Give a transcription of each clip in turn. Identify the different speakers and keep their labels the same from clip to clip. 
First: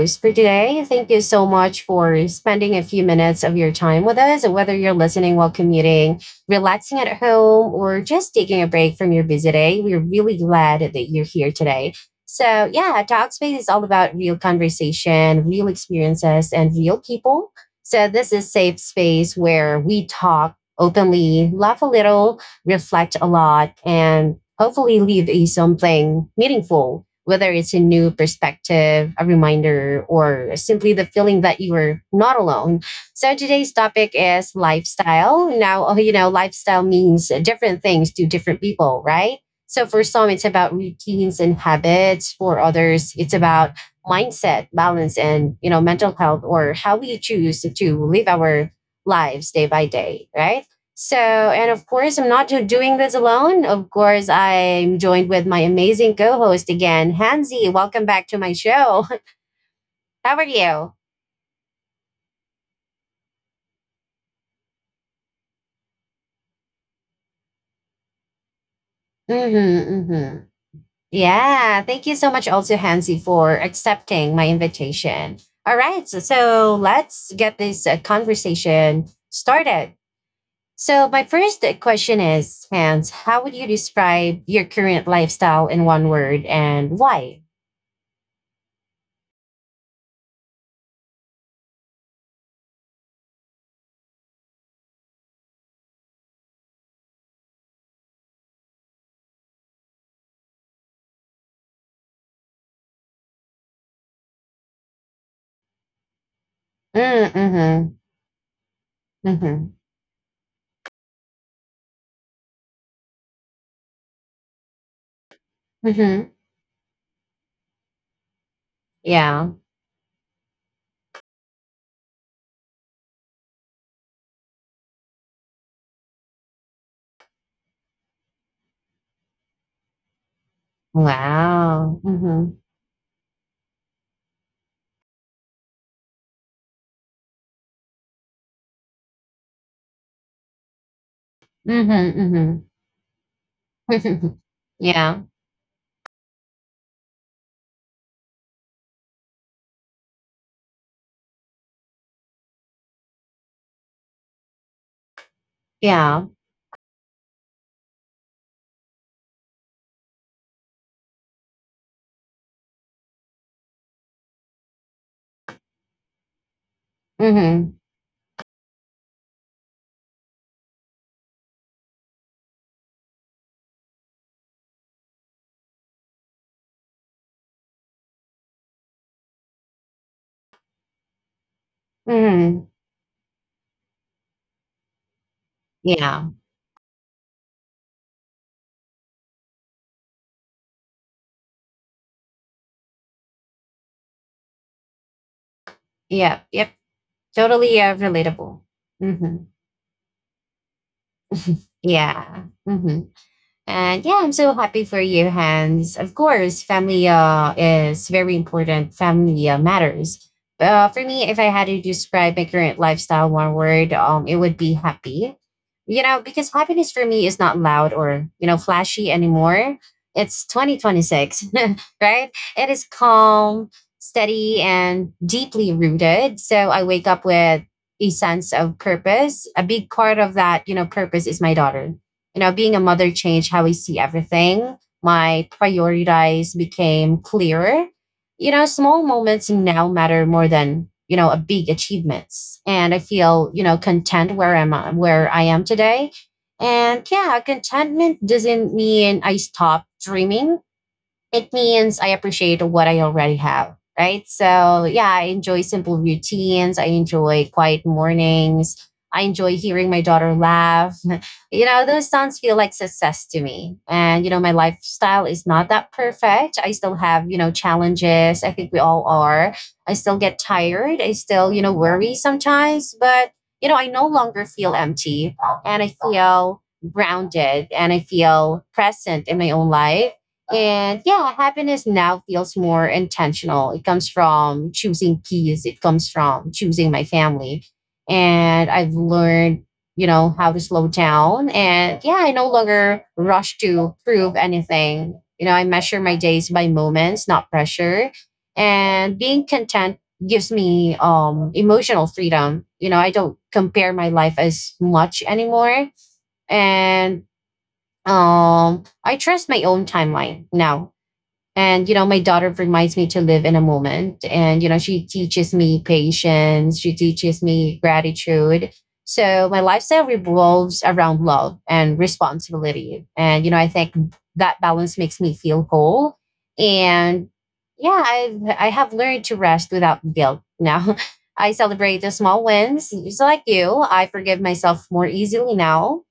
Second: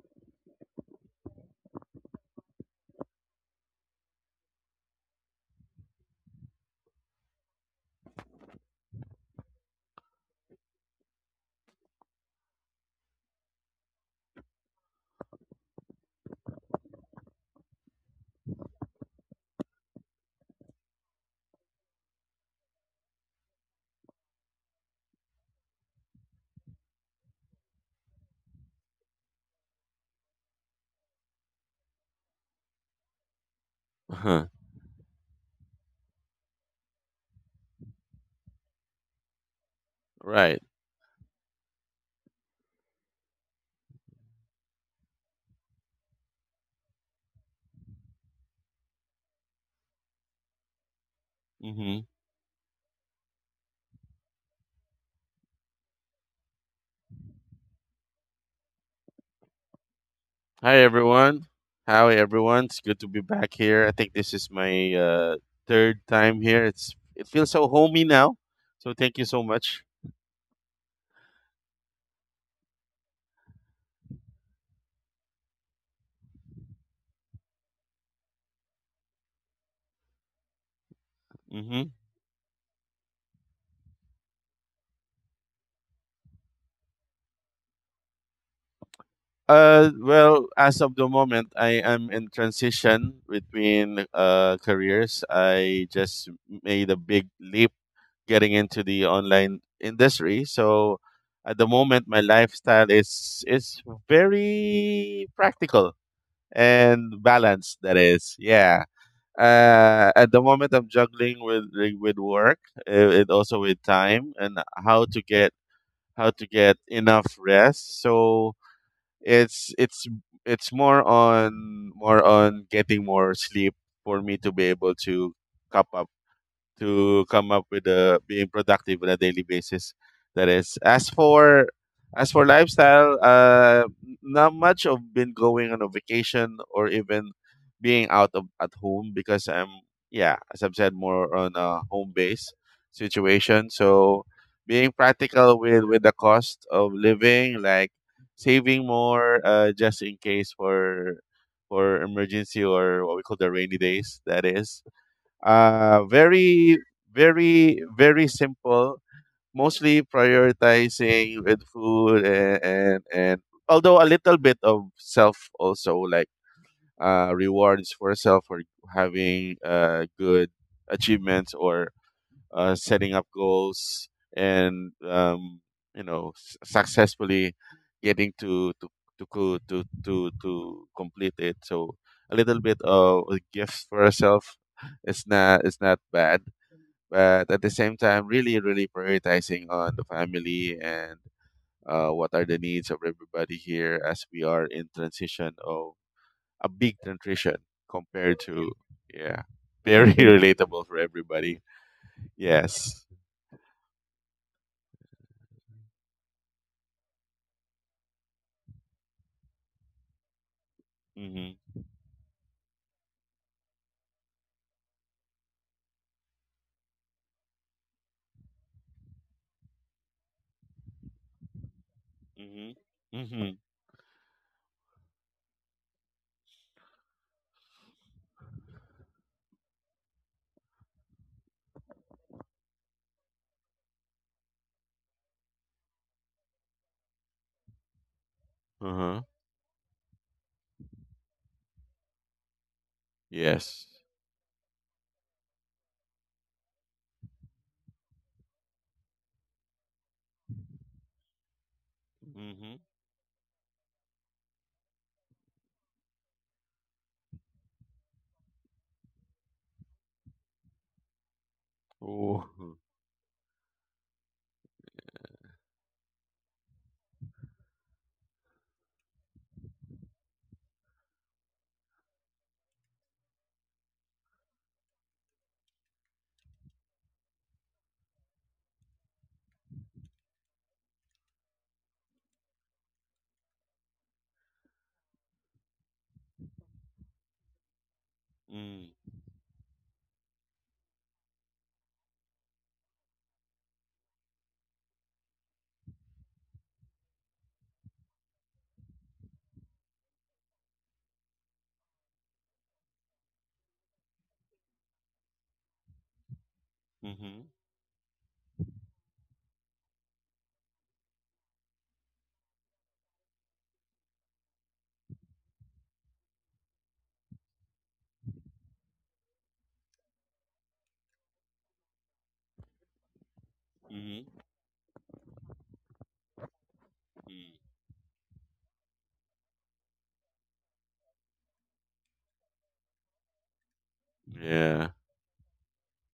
Speaker 1: host for today. Thank you so much for spending a few minutes of your time with us, and whether you're listening while commuting, relaxing at home, or just taking a break from your busy day. We're really glad that you're here today. So yeah, Talkspace is all about real conversation, real experiences, and real people. So, this is safe space where we talk openly, laugh a little, reflect a lot, and hopefully leave a something meaningful, whether it's a new perspective, a reminder, or simply the feeling that you are not alone. So today's topic
Speaker 2: Uh-huh.
Speaker 1: is lifestyle. Now, you know, lifestyle means different things to different people, right? So for some, it's
Speaker 2: Right.
Speaker 1: about routines and habits. For others, it's about mindset, balance, and you know, mental health or how we choose to live our lives day by day, right? And of
Speaker 2: Hmm.
Speaker 1: course, I'm not ju- doing this alone. Of course, I'm joined with my amazing co host again, Hansi. Welcome back to my show. How are
Speaker 2: Hi,
Speaker 1: you?
Speaker 2: everyone. How everyone? It's good to be back here. I think this is my third time here. It feels so homey now. So thank you so much.
Speaker 1: Mm-hmm, mm-hmm. Yeah, thank you so much, also, Hansi, for accepting my invitation. All right, so let's get this conversation started. So, my first
Speaker 2: Hmm.
Speaker 1: question is, Hans, how would you describe your current lifestyle in one word and why?
Speaker 2: Well, as of the moment, I am in transition between careers. I just made a big leap getting into the online industry. So at the moment, my lifestyle is very practical, and balance,
Speaker 1: Mm-hmm,
Speaker 2: that is, yeah.
Speaker 1: mm-hmm,
Speaker 2: At the moment, I'm juggling with, like, with work, and also with time, and how to get
Speaker 1: mm-hmm.
Speaker 2: how to get enough rest. So
Speaker 1: Yeah.
Speaker 2: it's it's it's more on getting more sleep for me to be able cup up to come up with a being productive on a daily basis. That is, as for
Speaker 1: Wow. Mhm.
Speaker 2: lifestyle, not much of been going on a vacation or even being out of at home, because I'm, yeah, as I've said, more on a
Speaker 1: Mhm.
Speaker 2: home base
Speaker 1: Mhm.
Speaker 2: situation. So being
Speaker 1: Yeah.
Speaker 2: practical with the cost of living, like saving more, just in case for emergency, or what we call the rainy days. That is,
Speaker 1: Yeah.
Speaker 2: very, very, very simple. Mostly prioritizing with food and, although a little bit of self also, like,
Speaker 1: Mhm.
Speaker 2: rewards for self for having good achievements, or setting up goals, and successfully getting to co- to complete it. So a little
Speaker 1: Mhm.
Speaker 2: bit of a gift for herself is not
Speaker 1: Yeah.
Speaker 2: bad, but at the same time, really, really prioritizing on the family and, what are the needs of everybody here as we are in transition of
Speaker 1: Yep.
Speaker 2: a
Speaker 1: Yep.
Speaker 2: big transition
Speaker 1: Totally
Speaker 2: compared
Speaker 1: relatable.
Speaker 2: to, yeah,
Speaker 1: Mhm.
Speaker 2: very relatable for everybody.
Speaker 1: Yeah.
Speaker 2: Yes.
Speaker 1: Mhm. And yeah, I'm so happy for you, Hans. Of course, family is very important. Family matters. For me, if I
Speaker 2: Mm-hmm.
Speaker 1: had to describe my current lifestyle in one word, it would be happy. You know, because happiness for me is not loud or you know flashy anymore. It's 2026, right? It
Speaker 2: Mhm.
Speaker 1: is
Speaker 2: Mhm.
Speaker 1: calm, steady, and deeply rooted. So I wake up with a sense of purpose. A big part of that, you know, purpose is my daughter. You know, being a mother changed how I see everything. My priorities became clearer. You know, small
Speaker 2: Uh-huh.
Speaker 1: moments now matter more than, you know, a big achievements. And I feel, you know,
Speaker 2: Yes.
Speaker 1: content where I'm where I am today. And yeah, contentment doesn't mean I stopped dreaming, it means I appreciate
Speaker 2: Mhm.
Speaker 1: what I already have, right? So, yeah, I enjoy simple routines. I enjoy quiet mornings. I enjoy hearing my daughter laugh. You know, those sounds
Speaker 2: Oh.
Speaker 1: feel like success to me. And, you know, my lifestyle is not that perfect. I still have, you know, challenges. I think we all are. I still get tired. I still, you know, worry sometimes, but, you know, I no longer feel empty and I feel grounded and I feel present in my own life. And yeah, happiness now feels more intentional. It comes from choosing peace, it comes from choosing my family. And I've
Speaker 2: Mm.
Speaker 1: learned, you know, how to slow down. And yeah, I no longer rush to prove anything. You know, I measure my days by moments, not pressure. And being content gives me emotional freedom. You know, I don't compare my life as much anymore. And
Speaker 2: Mhm.
Speaker 1: I trust my own timeline now and, you know, my daughter reminds me to live in a moment. And, you know, she teaches me patience, she teaches me gratitude. So my lifestyle revolves around love and responsibility. And, you know, I think
Speaker 2: Mhm. Mm.
Speaker 1: that balance makes me feel whole. And
Speaker 2: Mhm.
Speaker 1: yeah, I have learned to rest without guilt now. I celebrate the small wins, just like you. I forgive myself
Speaker 2: Yeah.
Speaker 1: more easily now.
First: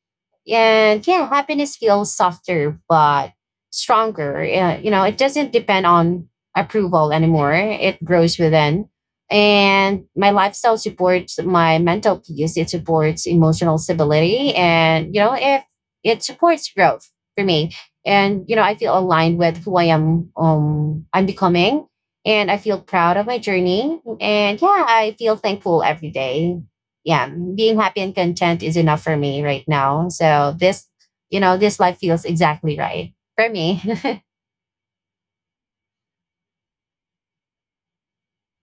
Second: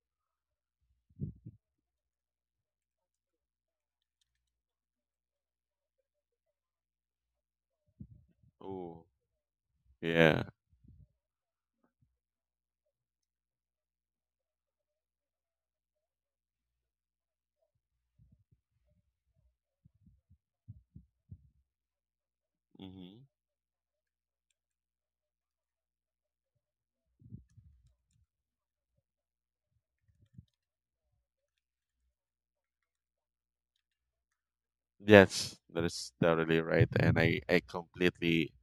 Speaker 1: And yeah, happiness feels softer but stronger. You know, it doesn't depend on approval anymore, it grows within.
Speaker 2: Oh.
Speaker 1: And my
Speaker 2: Yeah.
Speaker 1: lifestyle supports my mental peace, it supports emotional stability, and you know if it supports growth for me. And you know I feel aligned with who I am. I'm becoming and I feel proud
Speaker 2: Mhm.
Speaker 1: of my journey, and yeah, I feel thankful every day. Yeah, being happy and content is enough for me right now. So this, you know, this life feels exactly right for me.
Speaker 2: Yes, that is totally right, and I completely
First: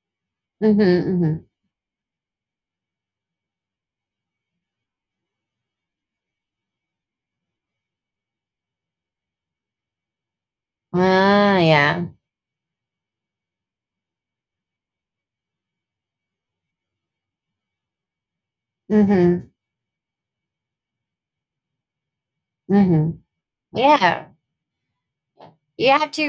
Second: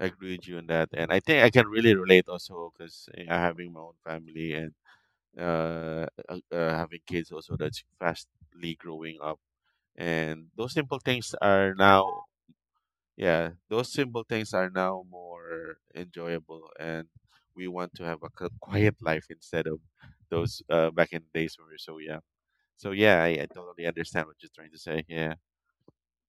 Speaker 2: agree with you on
Speaker 1: Mm-hmm,
Speaker 2: that, and I
Speaker 1: mm-hmm.
Speaker 2: think I can really relate also, because having my own family, and uh, having kids also that's fastly growing up, and those simple things
Speaker 1: Ah,
Speaker 2: are now
Speaker 1: yeah.
Speaker 2: Yeah, those simple things are now more enjoyable, and we want to have a quiet life
Speaker 1: Mm-hmm,
Speaker 2: instead of those, back in the days when we were so young. So,
Speaker 1: mm-hmm.
Speaker 2: yeah, I totally understand
Speaker 1: Yeah.
Speaker 2: what you're trying to say. Yeah,
Speaker 1: You have to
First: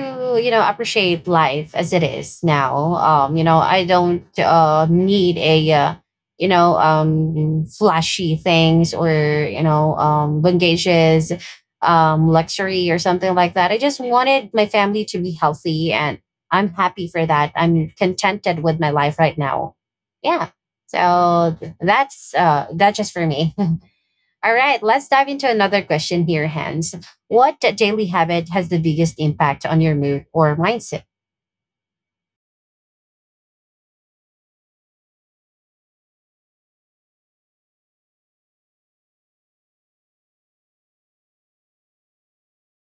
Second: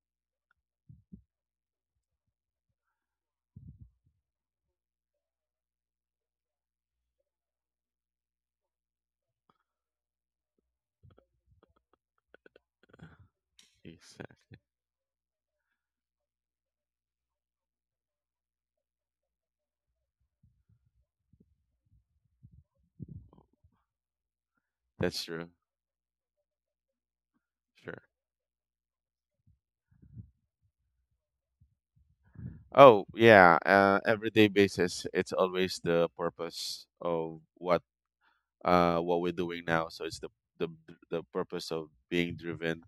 Speaker 1: you know appreciate life as it is now. You know I don't need a you know flashy things or you know bangages luxury or something like that. I just
Speaker 2: yes,
Speaker 1: wanted my family to be healthy, and I'm happy for that. I'm contented with my life right now, yeah. So that's just for me. All right, let's
Speaker 2: that's
Speaker 1: dive
Speaker 2: true.
Speaker 1: into another question here, Hans. What
Speaker 2: Sure.
Speaker 1: daily habit has the biggest impact on your mood or mindset?
Speaker 2: Oh, yeah, everyday basis, it's always the purpose of what we're doing now. So it's the the purpose of being driven.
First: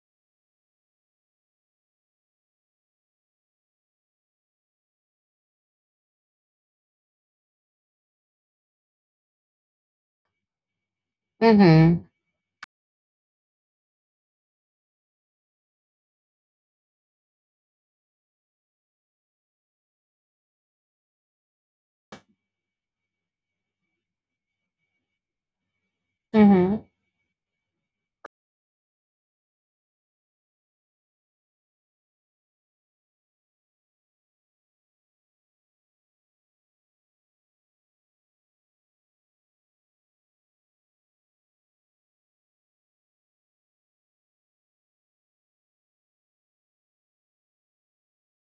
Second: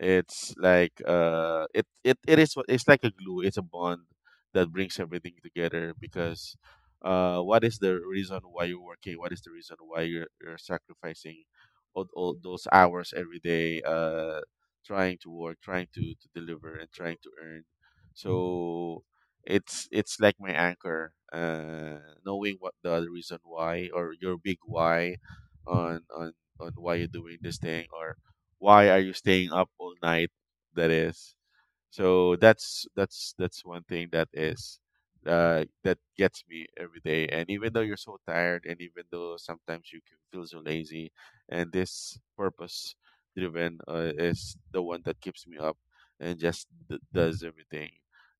Speaker 2: It's like it it it is what- It's like a glue. It's a bond that brings everything together, because, what is the reason why you're working? What is the reason why you're sacrificing
Speaker 1: Mm-hmm.
Speaker 2: all those hours every day, trying to work, trying to deliver, and trying to earn. So it's like my anchor, knowing what the other reason why, or your big why, on on on
Speaker 1: Mm-hmm.
Speaker 2: why you're doing this thing, or why are you staying up all night, that is. So that's one thing that is, that gets me every day. And even though you're so tired, and even though sometimes you can feel so lazy, and this purpose driven, is the one that keeps me up and just does everything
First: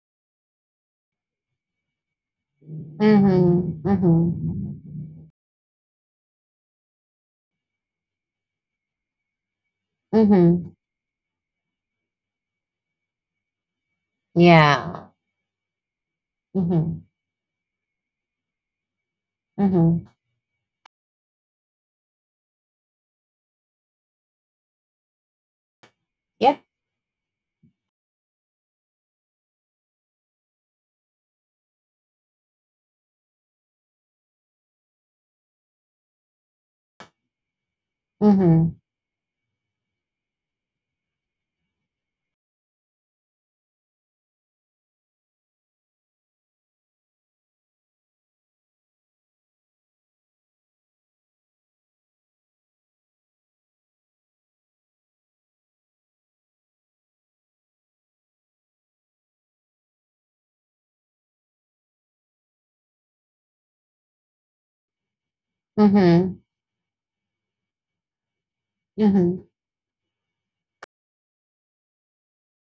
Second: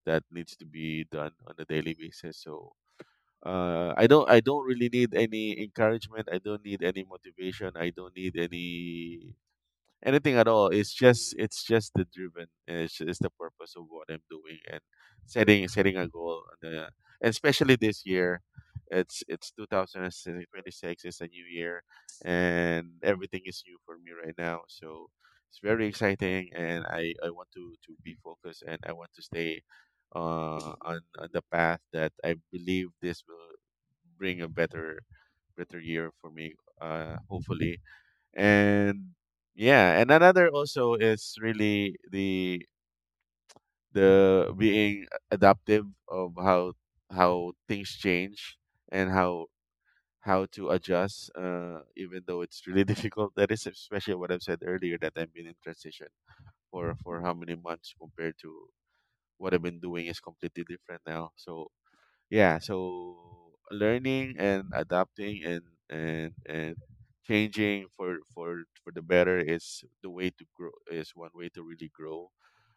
Speaker 2: that needs to be done on a daily basis. So,
Speaker 1: Mm-hmm.
Speaker 2: I don't
Speaker 1: Mm-hmm.
Speaker 2: really need any encouragement. I don't need any motivation. I don't need anything at all.
Speaker 1: Mm-hmm.
Speaker 2: It's just the driven. And it's the purpose of what I'm doing, and
Speaker 1: Yeah.
Speaker 2: setting a goal. And, uh,
Speaker 1: Mm-hmm.
Speaker 2: and especially this year, it's
Speaker 1: Mm-hmm.
Speaker 2: 2026. It's a new year, and everything is new for me right now. So it's very exciting,
Speaker 1: Yep.
Speaker 2: and I want to be focused, and I want to stay on the path that I believe this will bring a better year for me, hopefully.
Speaker 1: Mm-hmm.
Speaker 2: And, yeah, and another also is really the being adaptive of how things change, and how to adjust, even though it's really difficult. That is especially what I've said earlier, that I've been in transition for how many months, compared to what I've been doing, is completely different now. So, yeah, so learning and adapting, and and
Speaker 1: Mm-hmm.
Speaker 2: and changing for the better,
Speaker 1: Mm-hmm.
Speaker 2: is the way to grow, is one way to really grow.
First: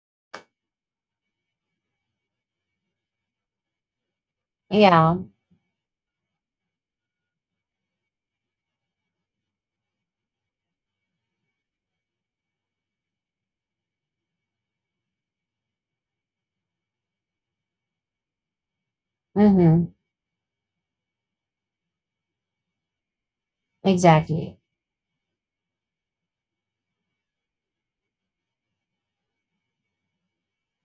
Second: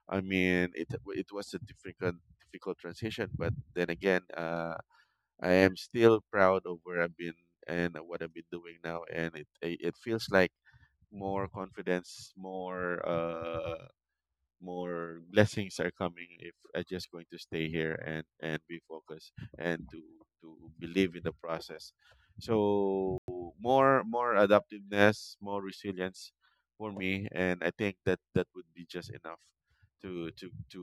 Speaker 2: I mean, it was a difficult transition, but then again,
Speaker 1: Yeah.
Speaker 2: I am still proud of where I've been and what I've been doing now, and it feels like more confidence, more, more blessings are coming if I just going to stay here and be focused, and
Speaker 1: Mm-hmm.
Speaker 2: to believe in the process. So more
Speaker 1: Exactly.
Speaker 2: adaptiveness, more resilience for me, and I think that that would be just enough to to to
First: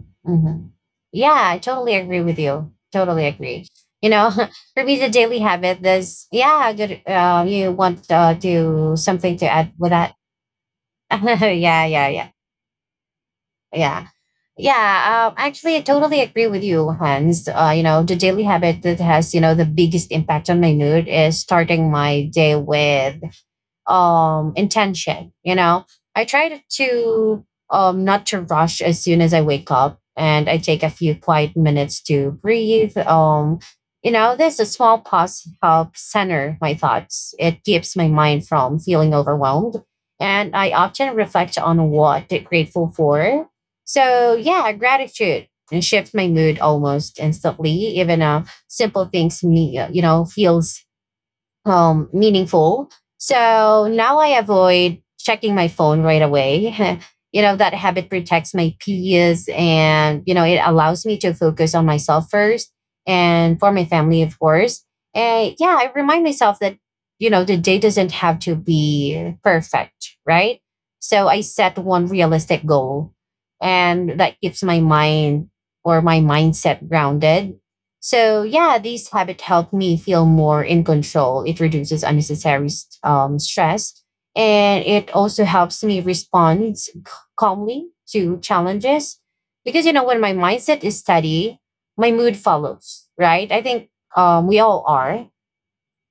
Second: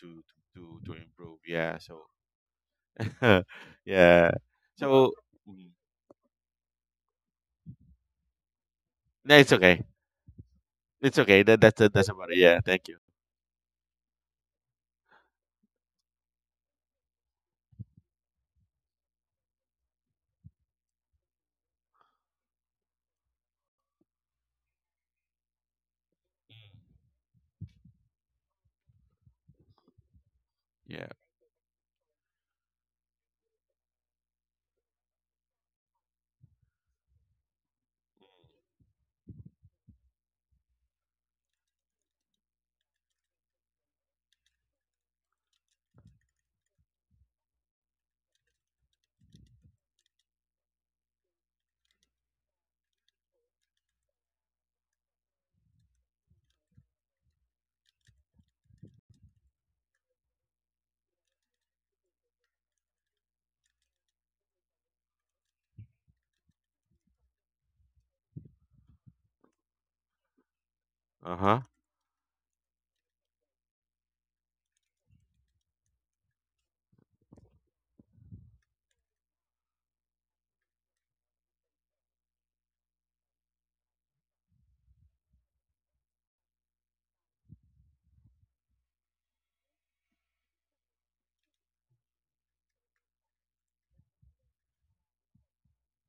Speaker 2: to to
Speaker 1: Mm-hmm.
Speaker 2: to
Speaker 1: Yeah,
Speaker 2: improve.
Speaker 1: I
Speaker 2: Yeah.
Speaker 1: totally
Speaker 2: So
Speaker 1: agree with you. Totally agree. You
Speaker 2: yeah.
Speaker 1: know, for me,
Speaker 2: So,
Speaker 1: the daily
Speaker 2: mm,
Speaker 1: habit is yeah, good. You want to
Speaker 2: no,
Speaker 1: something to
Speaker 2: it's
Speaker 1: add
Speaker 2: okay.
Speaker 1: with?
Speaker 2: It's okay. That that's
Speaker 1: Yeah,
Speaker 2: that's about it. Yeah. Thank you.
Speaker 1: yeah, yeah. Actually, I totally agree with you, Hans. You know, the daily habit that has you know the biggest impact on my mood is starting my day with intention. You know I try to not to rush as soon as I wake up, and I take a
Speaker 2: Yeah.
Speaker 1: few quiet minutes to breathe. You know there's a small pause help center my thoughts, it keeps my mind from feeling overwhelmed. And I often reflect on what they're grateful for. So yeah, gratitude and shift my mood almost instantly. Even a simple things me you know feels meaningful. So now I avoid checking my phone right away. You know, that habit protects my peace, and, you know, it allows me to focus on myself first and for my family, of course. And yeah, I remind myself that, you know, the day doesn't have to be perfect, right? So
Speaker 2: Uh
Speaker 1: I
Speaker 2: huh.
Speaker 1: set one realistic goal, and that keeps my mind or my mindset grounded. So yeah, these habits help me feel more in control. It reduces unnecessary stress, and it also helps me respond calmly to challenges. Because you know, when my mindset is steady, my mood follows. Right? I think we all are.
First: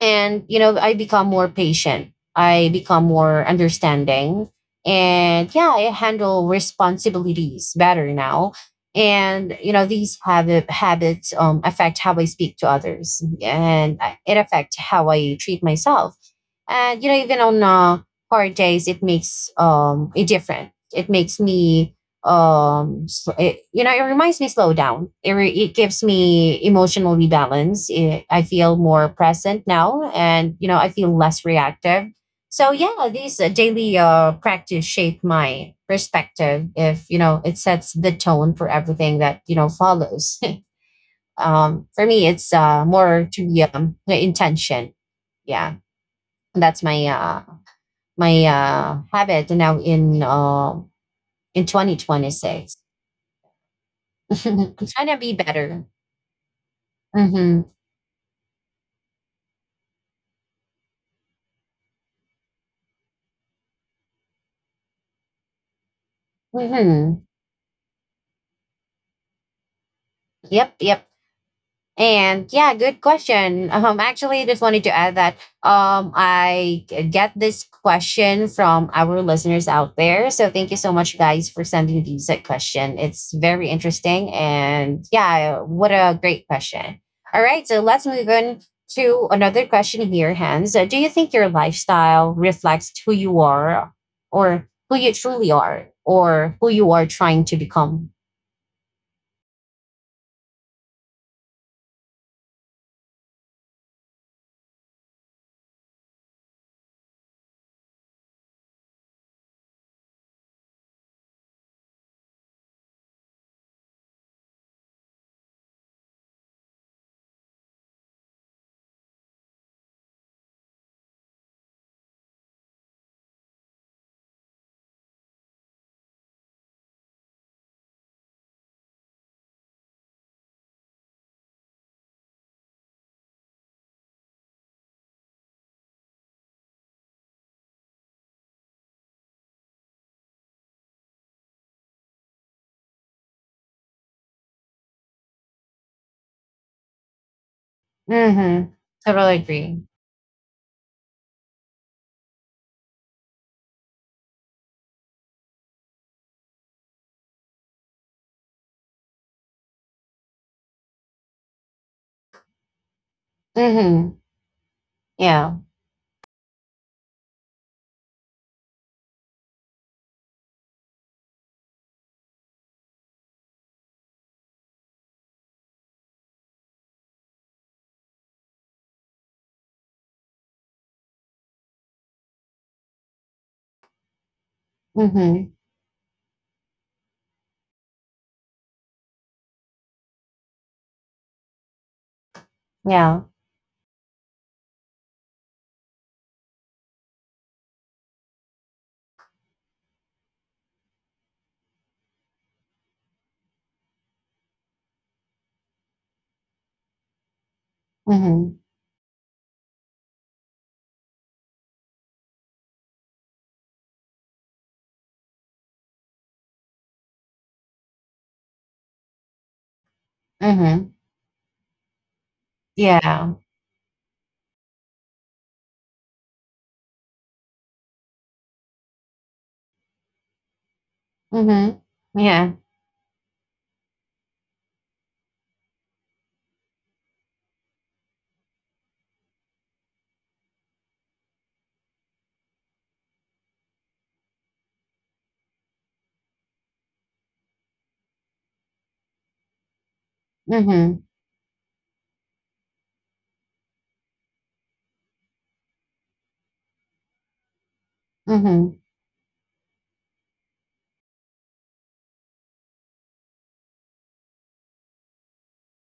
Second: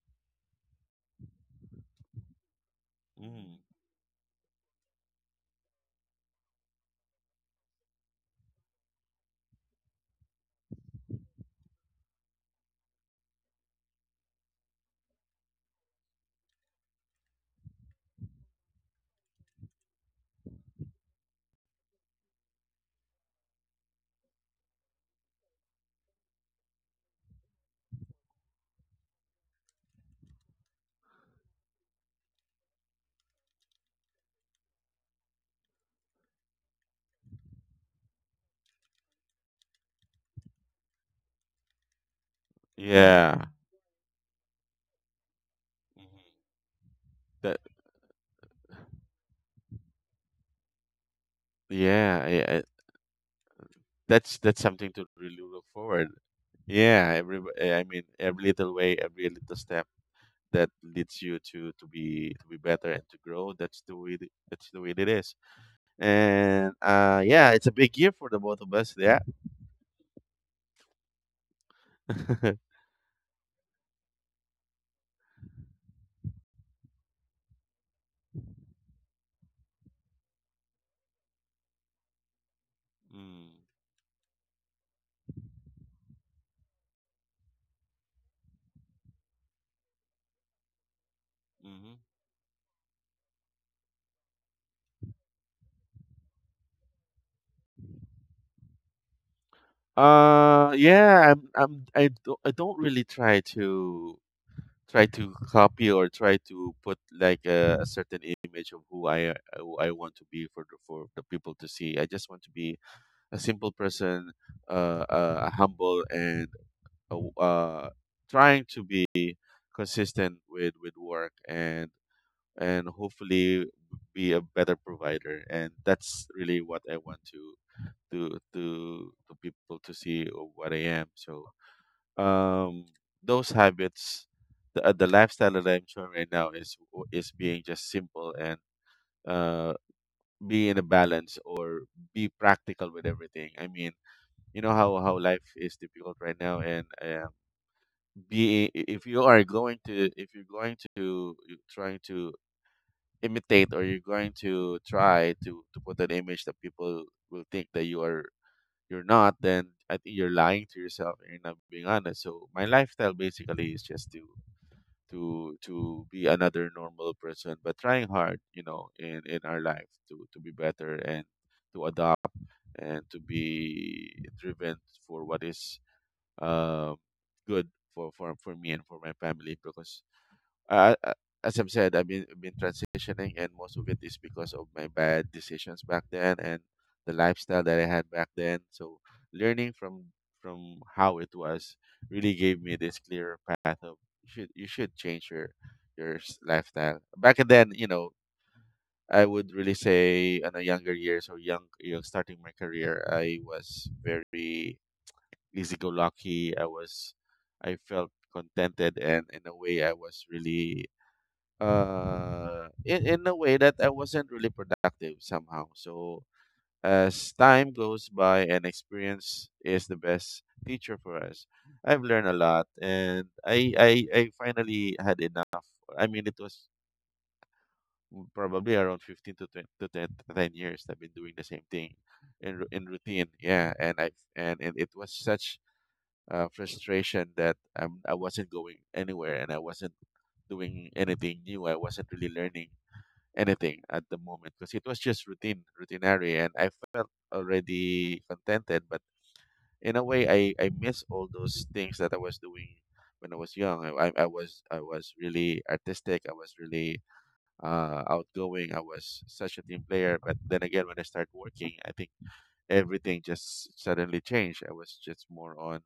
Speaker 1: And you know I become more patient, I become more
Speaker 2: Mm.
Speaker 1: understanding. And yeah, I handle responsibilities better now. And you know these habits affect how I speak to others, and it affects how I treat myself. And you know even on hard days it makes a difference. It makes me so it, you know it reminds me slow down. It gives me emotional rebalance. It, I feel more present now, and you know I feel less reactive. So yeah, these daily practice shape my perspective if you know it sets the tone for everything that you know follows. For me it's more
Speaker 2: Yeah.
Speaker 1: to be the intention, yeah.
Speaker 2: Mhm.
Speaker 1: That's my
Speaker 2: That
Speaker 1: my habit now in
Speaker 2: Yeah, yeah,
Speaker 1: 2026.
Speaker 2: that's that's something to
Speaker 1: Trying to be
Speaker 2: really look
Speaker 1: better.
Speaker 2: forward. Yeah,
Speaker 1: Mm-hmm.
Speaker 2: I mean every little way, every little step that leads you to be better and to grow. That's the way it is. And,
Speaker 1: Mm-hmm.
Speaker 2: yeah, it's a big year for the both of us. Yeah.
Speaker 1: Yep. Yep. And
Speaker 2: Mm,
Speaker 1: yeah, good question. Actually, just wanted to add that get this question from our listeners out there. So thank you so much, guys, for sending these question. It's very interesting, and yeah, what a great question. All right, so let's move on to another question here, Hans. Do you think your
Speaker 2: hmm.
Speaker 1: lifestyle reflects who you are, or who you truly are, or who you are trying to become?
Speaker 2: Yeah, I don't really try to copy, or try to put, like, a certain image of who I want to be for the people to see. I just want to be a simple person, humble, and uh, w- uh trying to be consistent with work, and hopefully be a better provider. And that's really what I want to people to see of what I am. So, um, those habits, the lifestyle that I'm showing right now is being just simple and, uh, be in a balance, or be practical with everything. I mean, you know how life is difficult right now, and,
Speaker 1: Mm-hmm.
Speaker 2: be if
Speaker 1: I
Speaker 2: you
Speaker 1: really
Speaker 2: are going
Speaker 1: agree.
Speaker 2: to if you're going to you're trying to imitate, or you're going to try to put an image that people will think that you're not, then I think you're lying to yourself, and you're not being honest. So my lifestyle basically is just
Speaker 1: Mm-hmm. Yeah.
Speaker 2: to be another normal person, but trying hard, in our life to be better, and to adopt, and to be driven for what is um good for me and for my family, because, uh, uh, as I've said, I've been transitioning, and most of it is because of my bad
Speaker 1: Mhm.
Speaker 2: decisions back then, and the lifestyle that I had back then. So learning from how it was really gave me this
Speaker 1: Yeah.
Speaker 2: clearer path of, you should change lifestyle. Back then, I would really say, on a younger years, or young starting my career, I was very easy go lucky. I felt
Speaker 1: Mhm.
Speaker 2: contented, and in a way I was really, in a way that I wasn't really productive somehow. So as time goes by, and experience is the best
Speaker 1: Mhm.
Speaker 2: teacher for us, I've learned a lot, and
Speaker 1: Yeah.
Speaker 2: I finally had enough. I mean, it was probably around 15 to 20, to ten ten 10 years that I've been doing the same
Speaker 1: Mhm.
Speaker 2: thing in
Speaker 1: Yeah.
Speaker 2: in routine. Yeah, and it was such, frustration, that, I wasn't going anywhere, and I wasn't doing anything new. I wasn't really learning anything at the moment, because it was just routine, routinary, and I felt already contented. But in a way, I miss
Speaker 1: Mhm.
Speaker 2: all those things that I was doing when I was young. I was really artistic. I was really, outgoing. I
Speaker 1: Mhm.
Speaker 2: was such a team player. But then again, when I started working, I think everything just suddenly changed. I was just more on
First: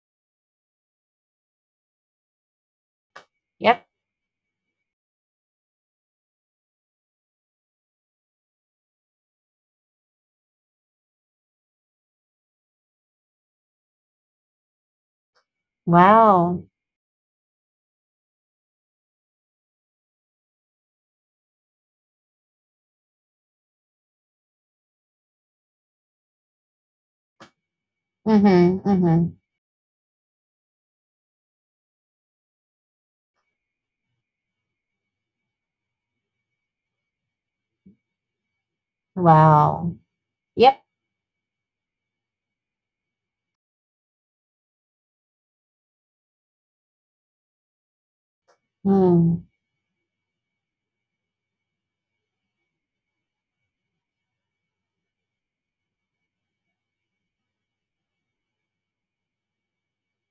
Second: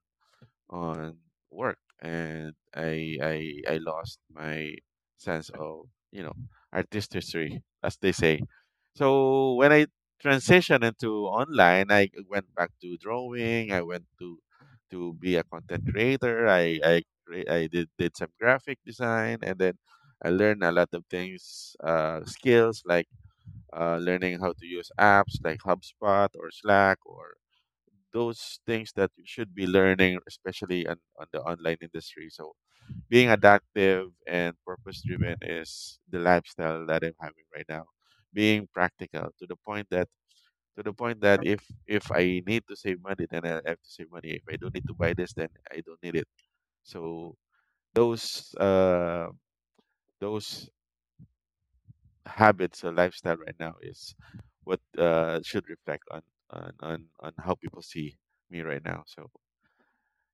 Speaker 2: on work, and I
Speaker 1: Yep.
Speaker 2: lost my sense of, you know, artistry, as they say. So when I transitioned into online, I went back to drawing, I went to be a content creator,
Speaker 1: Wow.
Speaker 2: I did some graphic design, and then I learned a lot of things, skills, like learning how to use apps like HubSpot or Slack, or those
Speaker 1: Mhm.
Speaker 2: things that
Speaker 1: Mhm.
Speaker 2: you should be learning, especially on the online industry. So being adaptive and purpose driven is the lifestyle that I'm having right now. Being practical
Speaker 1: Wow. Yep.
Speaker 2: to the point that, if I need to save money, then I have to save money. If I don't need to buy this, then I don't need it. So those uh
Speaker 1: Mm.
Speaker 2: those habits or lifestyle right now is what should reflect on on how people see me right now. So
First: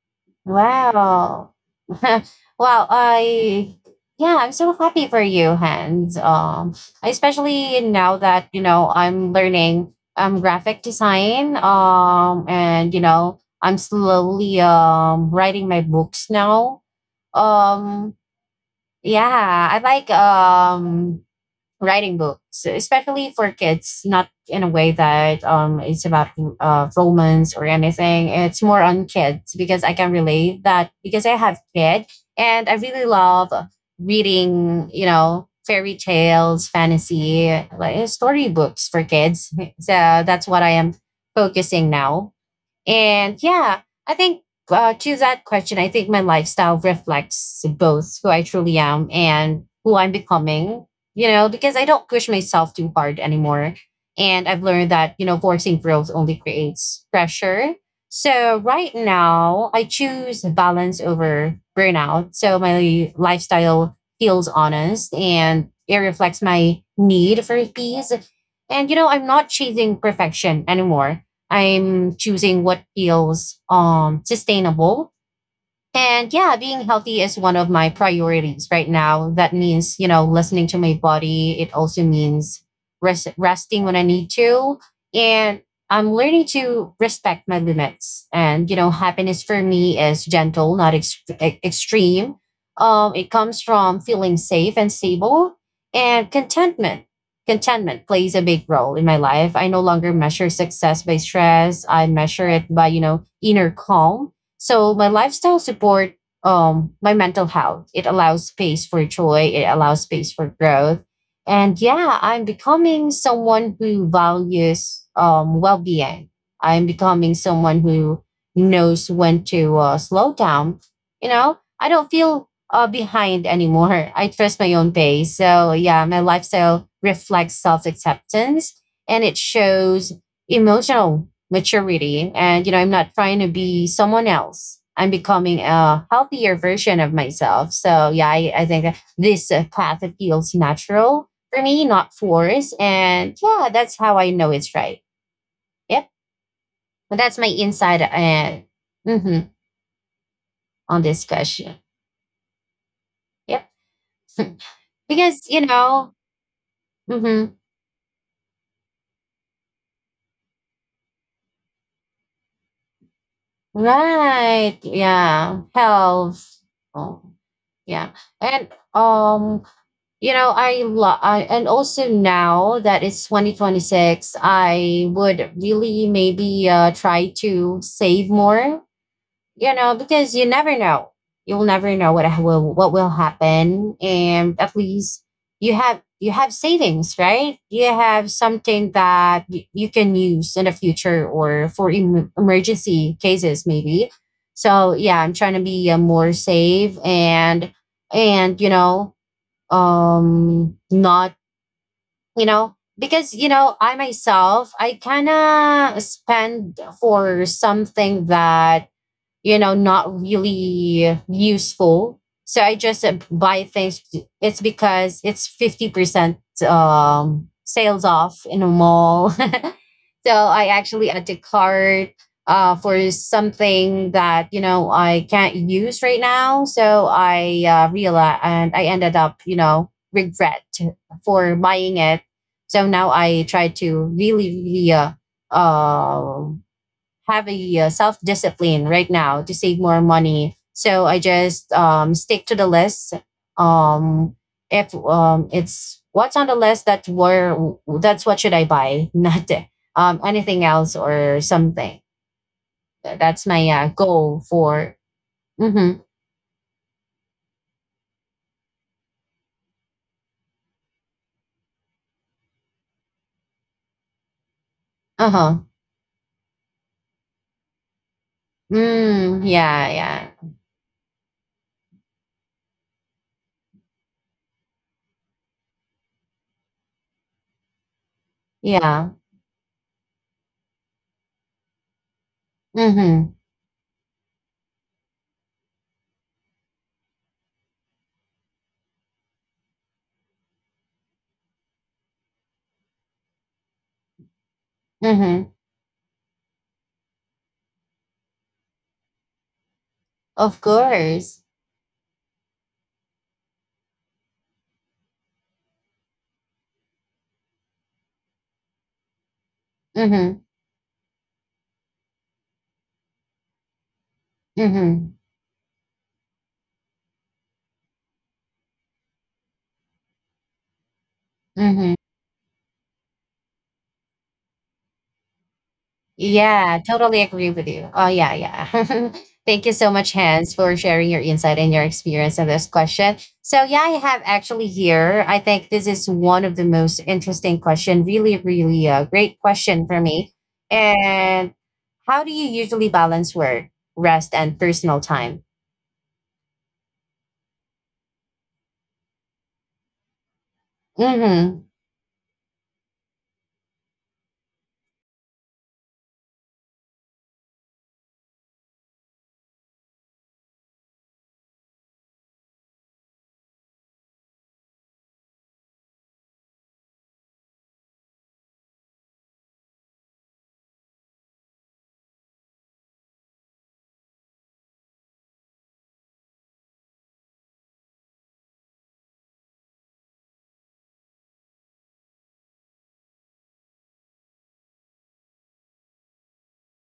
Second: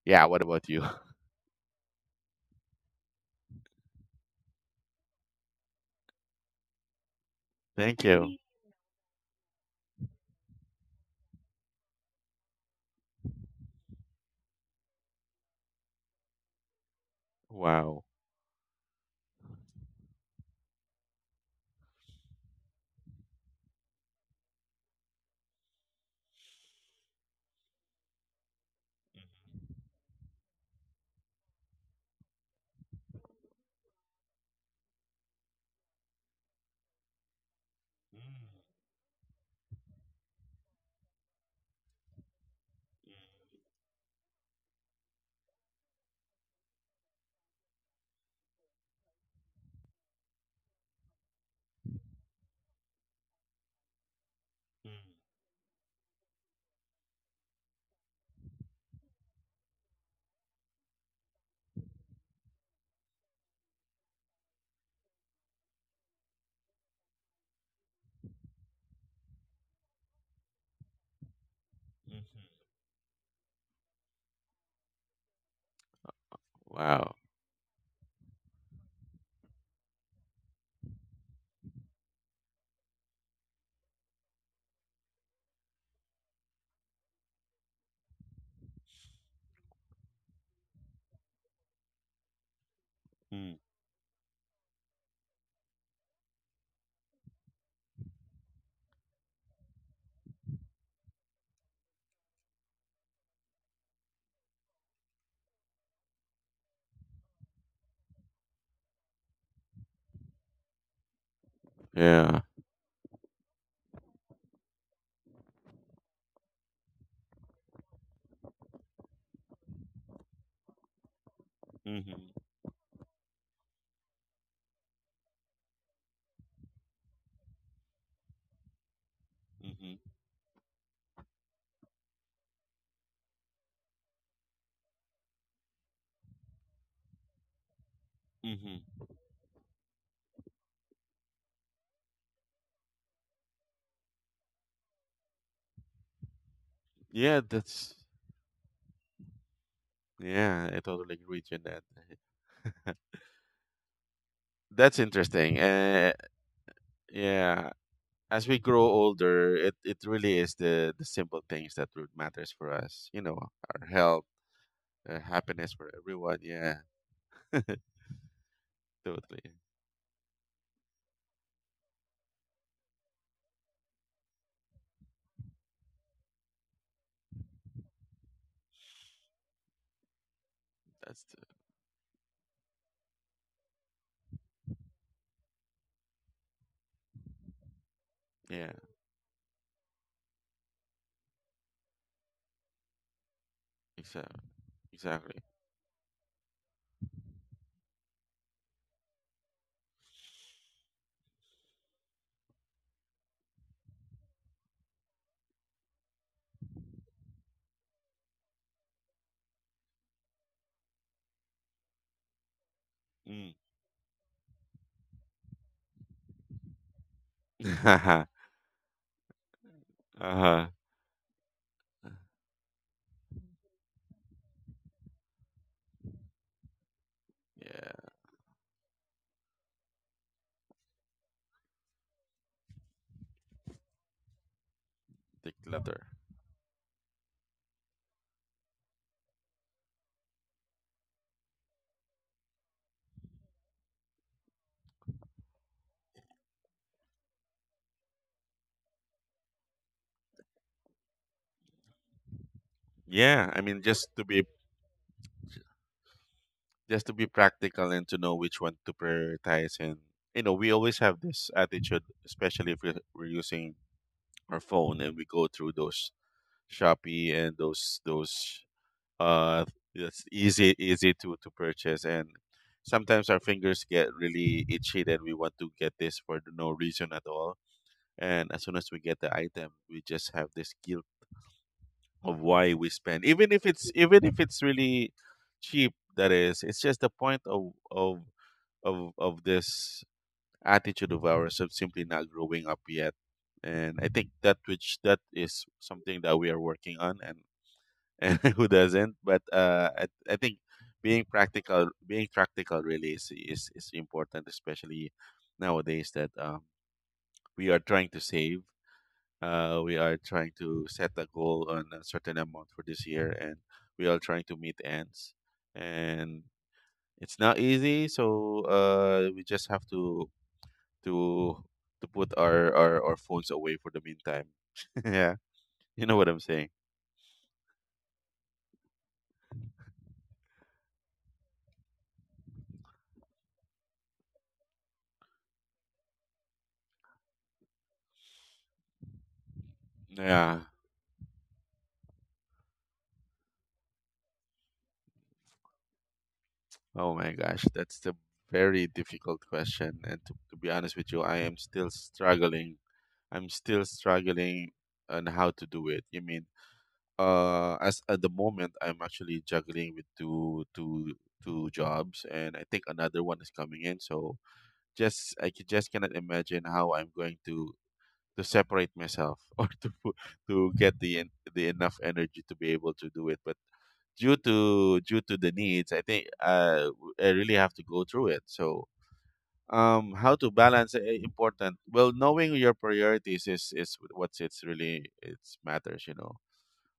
Speaker 2: yeah, what about you?
Speaker 1: Wow. Wow. I. Yeah, I'm so happy for you, Hans. Especially
Speaker 2: Thank
Speaker 1: now
Speaker 2: you.
Speaker 1: that you know I'm learning graphic design. And you know I'm slowly writing my books now.
Speaker 2: Wow.
Speaker 1: Um, Yeah, I like writing books, especially for kids, not in a way that it's about romance or anything. It's more on kids because I can relate that because I have kid, and I really love reading, you know, fairy tales, fantasy, like storybooks for kids. So that's what I am focusing now. And yeah, I think to that question, I think my lifestyle reflects both who I truly am and who I'm becoming, you know, because I don't push myself too hard anymore. And I've learned that, you know, forcing growth only creates pressure. So right now, I choose balance over burnout. So my lifestyle feels honest and it reflects my need for peace. And, you know, I'm not chasing perfection anymore. I'm
Speaker 2: Mhm.
Speaker 1: choosing what feels sustainable. And yeah, being
Speaker 2: Wow.
Speaker 1: healthy is one of my priorities right now. That means, you know, listening to my body. It also means rest, resting when I need to. And I'm learning to respect my limits. And, you know, happiness for me is gentle, not extreme. It comes
Speaker 2: Mm.
Speaker 1: from feeling safe and stable and contentment. Contentment plays a big role in my life. I no longer measure success by stress. I measure it by, you know, inner calm so my lifestyle support my mental health. It allows space for joy, it allows space for growth. And yeah,
Speaker 2: Yeah.
Speaker 1: I'm becoming someone who values well-being. I'm becoming someone who knows when to slow down. You know, I don't
Speaker 2: Mhm.
Speaker 1: feel behind anymore. I trust my own pace. So yeah, my lifestyle reflects self-acceptance and it
Speaker 2: Mhm.
Speaker 1: shows emotional maturity. And, you know, I'm not trying to be someone else. I'm becoming a healthier version of myself. So, yeah, I think
Speaker 2: Mhm.
Speaker 1: that this path it feels natural for me, not forced. And yeah, that's how I know it's right. Yep. But that's
Speaker 2: Yeah,
Speaker 1: my
Speaker 2: that's
Speaker 1: insight mhm,
Speaker 2: yeah, I
Speaker 1: on
Speaker 2: totally
Speaker 1: this
Speaker 2: agree with you
Speaker 1: question.
Speaker 2: on that.
Speaker 1: Yep.
Speaker 2: That's
Speaker 1: because,
Speaker 2: interesting.
Speaker 1: you know, mhm,
Speaker 2: Yeah, as we grow older, it really is the simple things that really matters for us. You know, our health,
Speaker 1: Right. Yeah.
Speaker 2: happiness for everyone.
Speaker 1: Health.
Speaker 2: Yeah,
Speaker 1: Oh, yeah. And
Speaker 2: totally.
Speaker 1: um you know, I love, and also now that it's 2026, I would really maybe try to save more, you know, because you never know.
Speaker 2: That's the,
Speaker 1: You'll never know what ha- will what will happen, and at least you have savings, right? You have
Speaker 2: yeah,
Speaker 1: something that you can use in the future or for emergency cases, maybe.
Speaker 2: exa
Speaker 1: So yeah, I'm
Speaker 2: exactly.
Speaker 1: trying to be more safe and you know not you know because you know I myself I kind of spend for something that you know not really useful, so I just
Speaker 2: Mm.
Speaker 1: buy things it's because it's 50% sales off in a mall. So I
Speaker 2: Uh-huh.
Speaker 1: actually declared for something that you know I can't use right now. So I
Speaker 2: Yeah,
Speaker 1: realized, and I ended up you know regret for buying it. So now I try to really really
Speaker 2: the clutter.
Speaker 1: uh have a self discipline right now to save more money. So I just stick to the list. Um, if it's what's on the list that where that's what should I buy, not anything else or something. That's
Speaker 2: Yeah, I
Speaker 1: my
Speaker 2: mean
Speaker 1: goal for. Mm-hmm,
Speaker 2: just to be practical and to know which one to prioritize, and you know, we always have this attitude, especially if we're using our phone and we
Speaker 1: uh
Speaker 2: go
Speaker 1: huh.
Speaker 2: through those Shopee and those
Speaker 1: Mm,
Speaker 2: uh
Speaker 1: yeah,
Speaker 2: it's
Speaker 1: yeah,
Speaker 2: easy to purchase, and sometimes our fingers get really itchy that we want to get this for no reason at all, and as soon as we
Speaker 1: yeah.
Speaker 2: get the item we just have this guilt of why we spend,
Speaker 1: Mm-hmm,
Speaker 2: even if it's really cheap. That is it's just the point of this attitude of ours of simply not growing up yet. And I think that which that
Speaker 1: mm-hmm.
Speaker 2: is something that we are working on, and who doesn't, but I think
Speaker 1: Of course.
Speaker 2: being practical really is important, especially nowadays that we are trying to save, we are
Speaker 1: Mm-hmm,
Speaker 2: trying to set a goal on a certain amount for this year, and we are trying to meet
Speaker 1: mm-hmm,
Speaker 2: ends. And it's not easy, so we just have to
Speaker 1: mm-hmm.
Speaker 2: to put our phones away for the meantime. Yeah, you know what I'm saying.
Speaker 1: Yeah, totally agree with you. Oh, yeah, yeah. Thank you so much, Hans, for sharing your insight and your experience on this question. So, yeah, I have actually here. I think this is one of the most interesting question. Really, really a great question for me.
Speaker 2: Yeah.
Speaker 1: And how do you usually balance work, rest, and personal time?
Speaker 2: Oh my gosh, that's the very difficult question. And to be honest with you, I am
Speaker 1: Mm-hmm.
Speaker 2: still struggling. I'm still struggling on how to do it. You mean as at the moment I'm actually juggling with two jobs, and I think another one is coming in. So just just cannot imagine how I'm going to separate myself or to get the enough energy to be able to do it. But due to the needs, I think I really have to go through it. So how to balance, important well knowing your priorities is what's it's really it's matters, you know.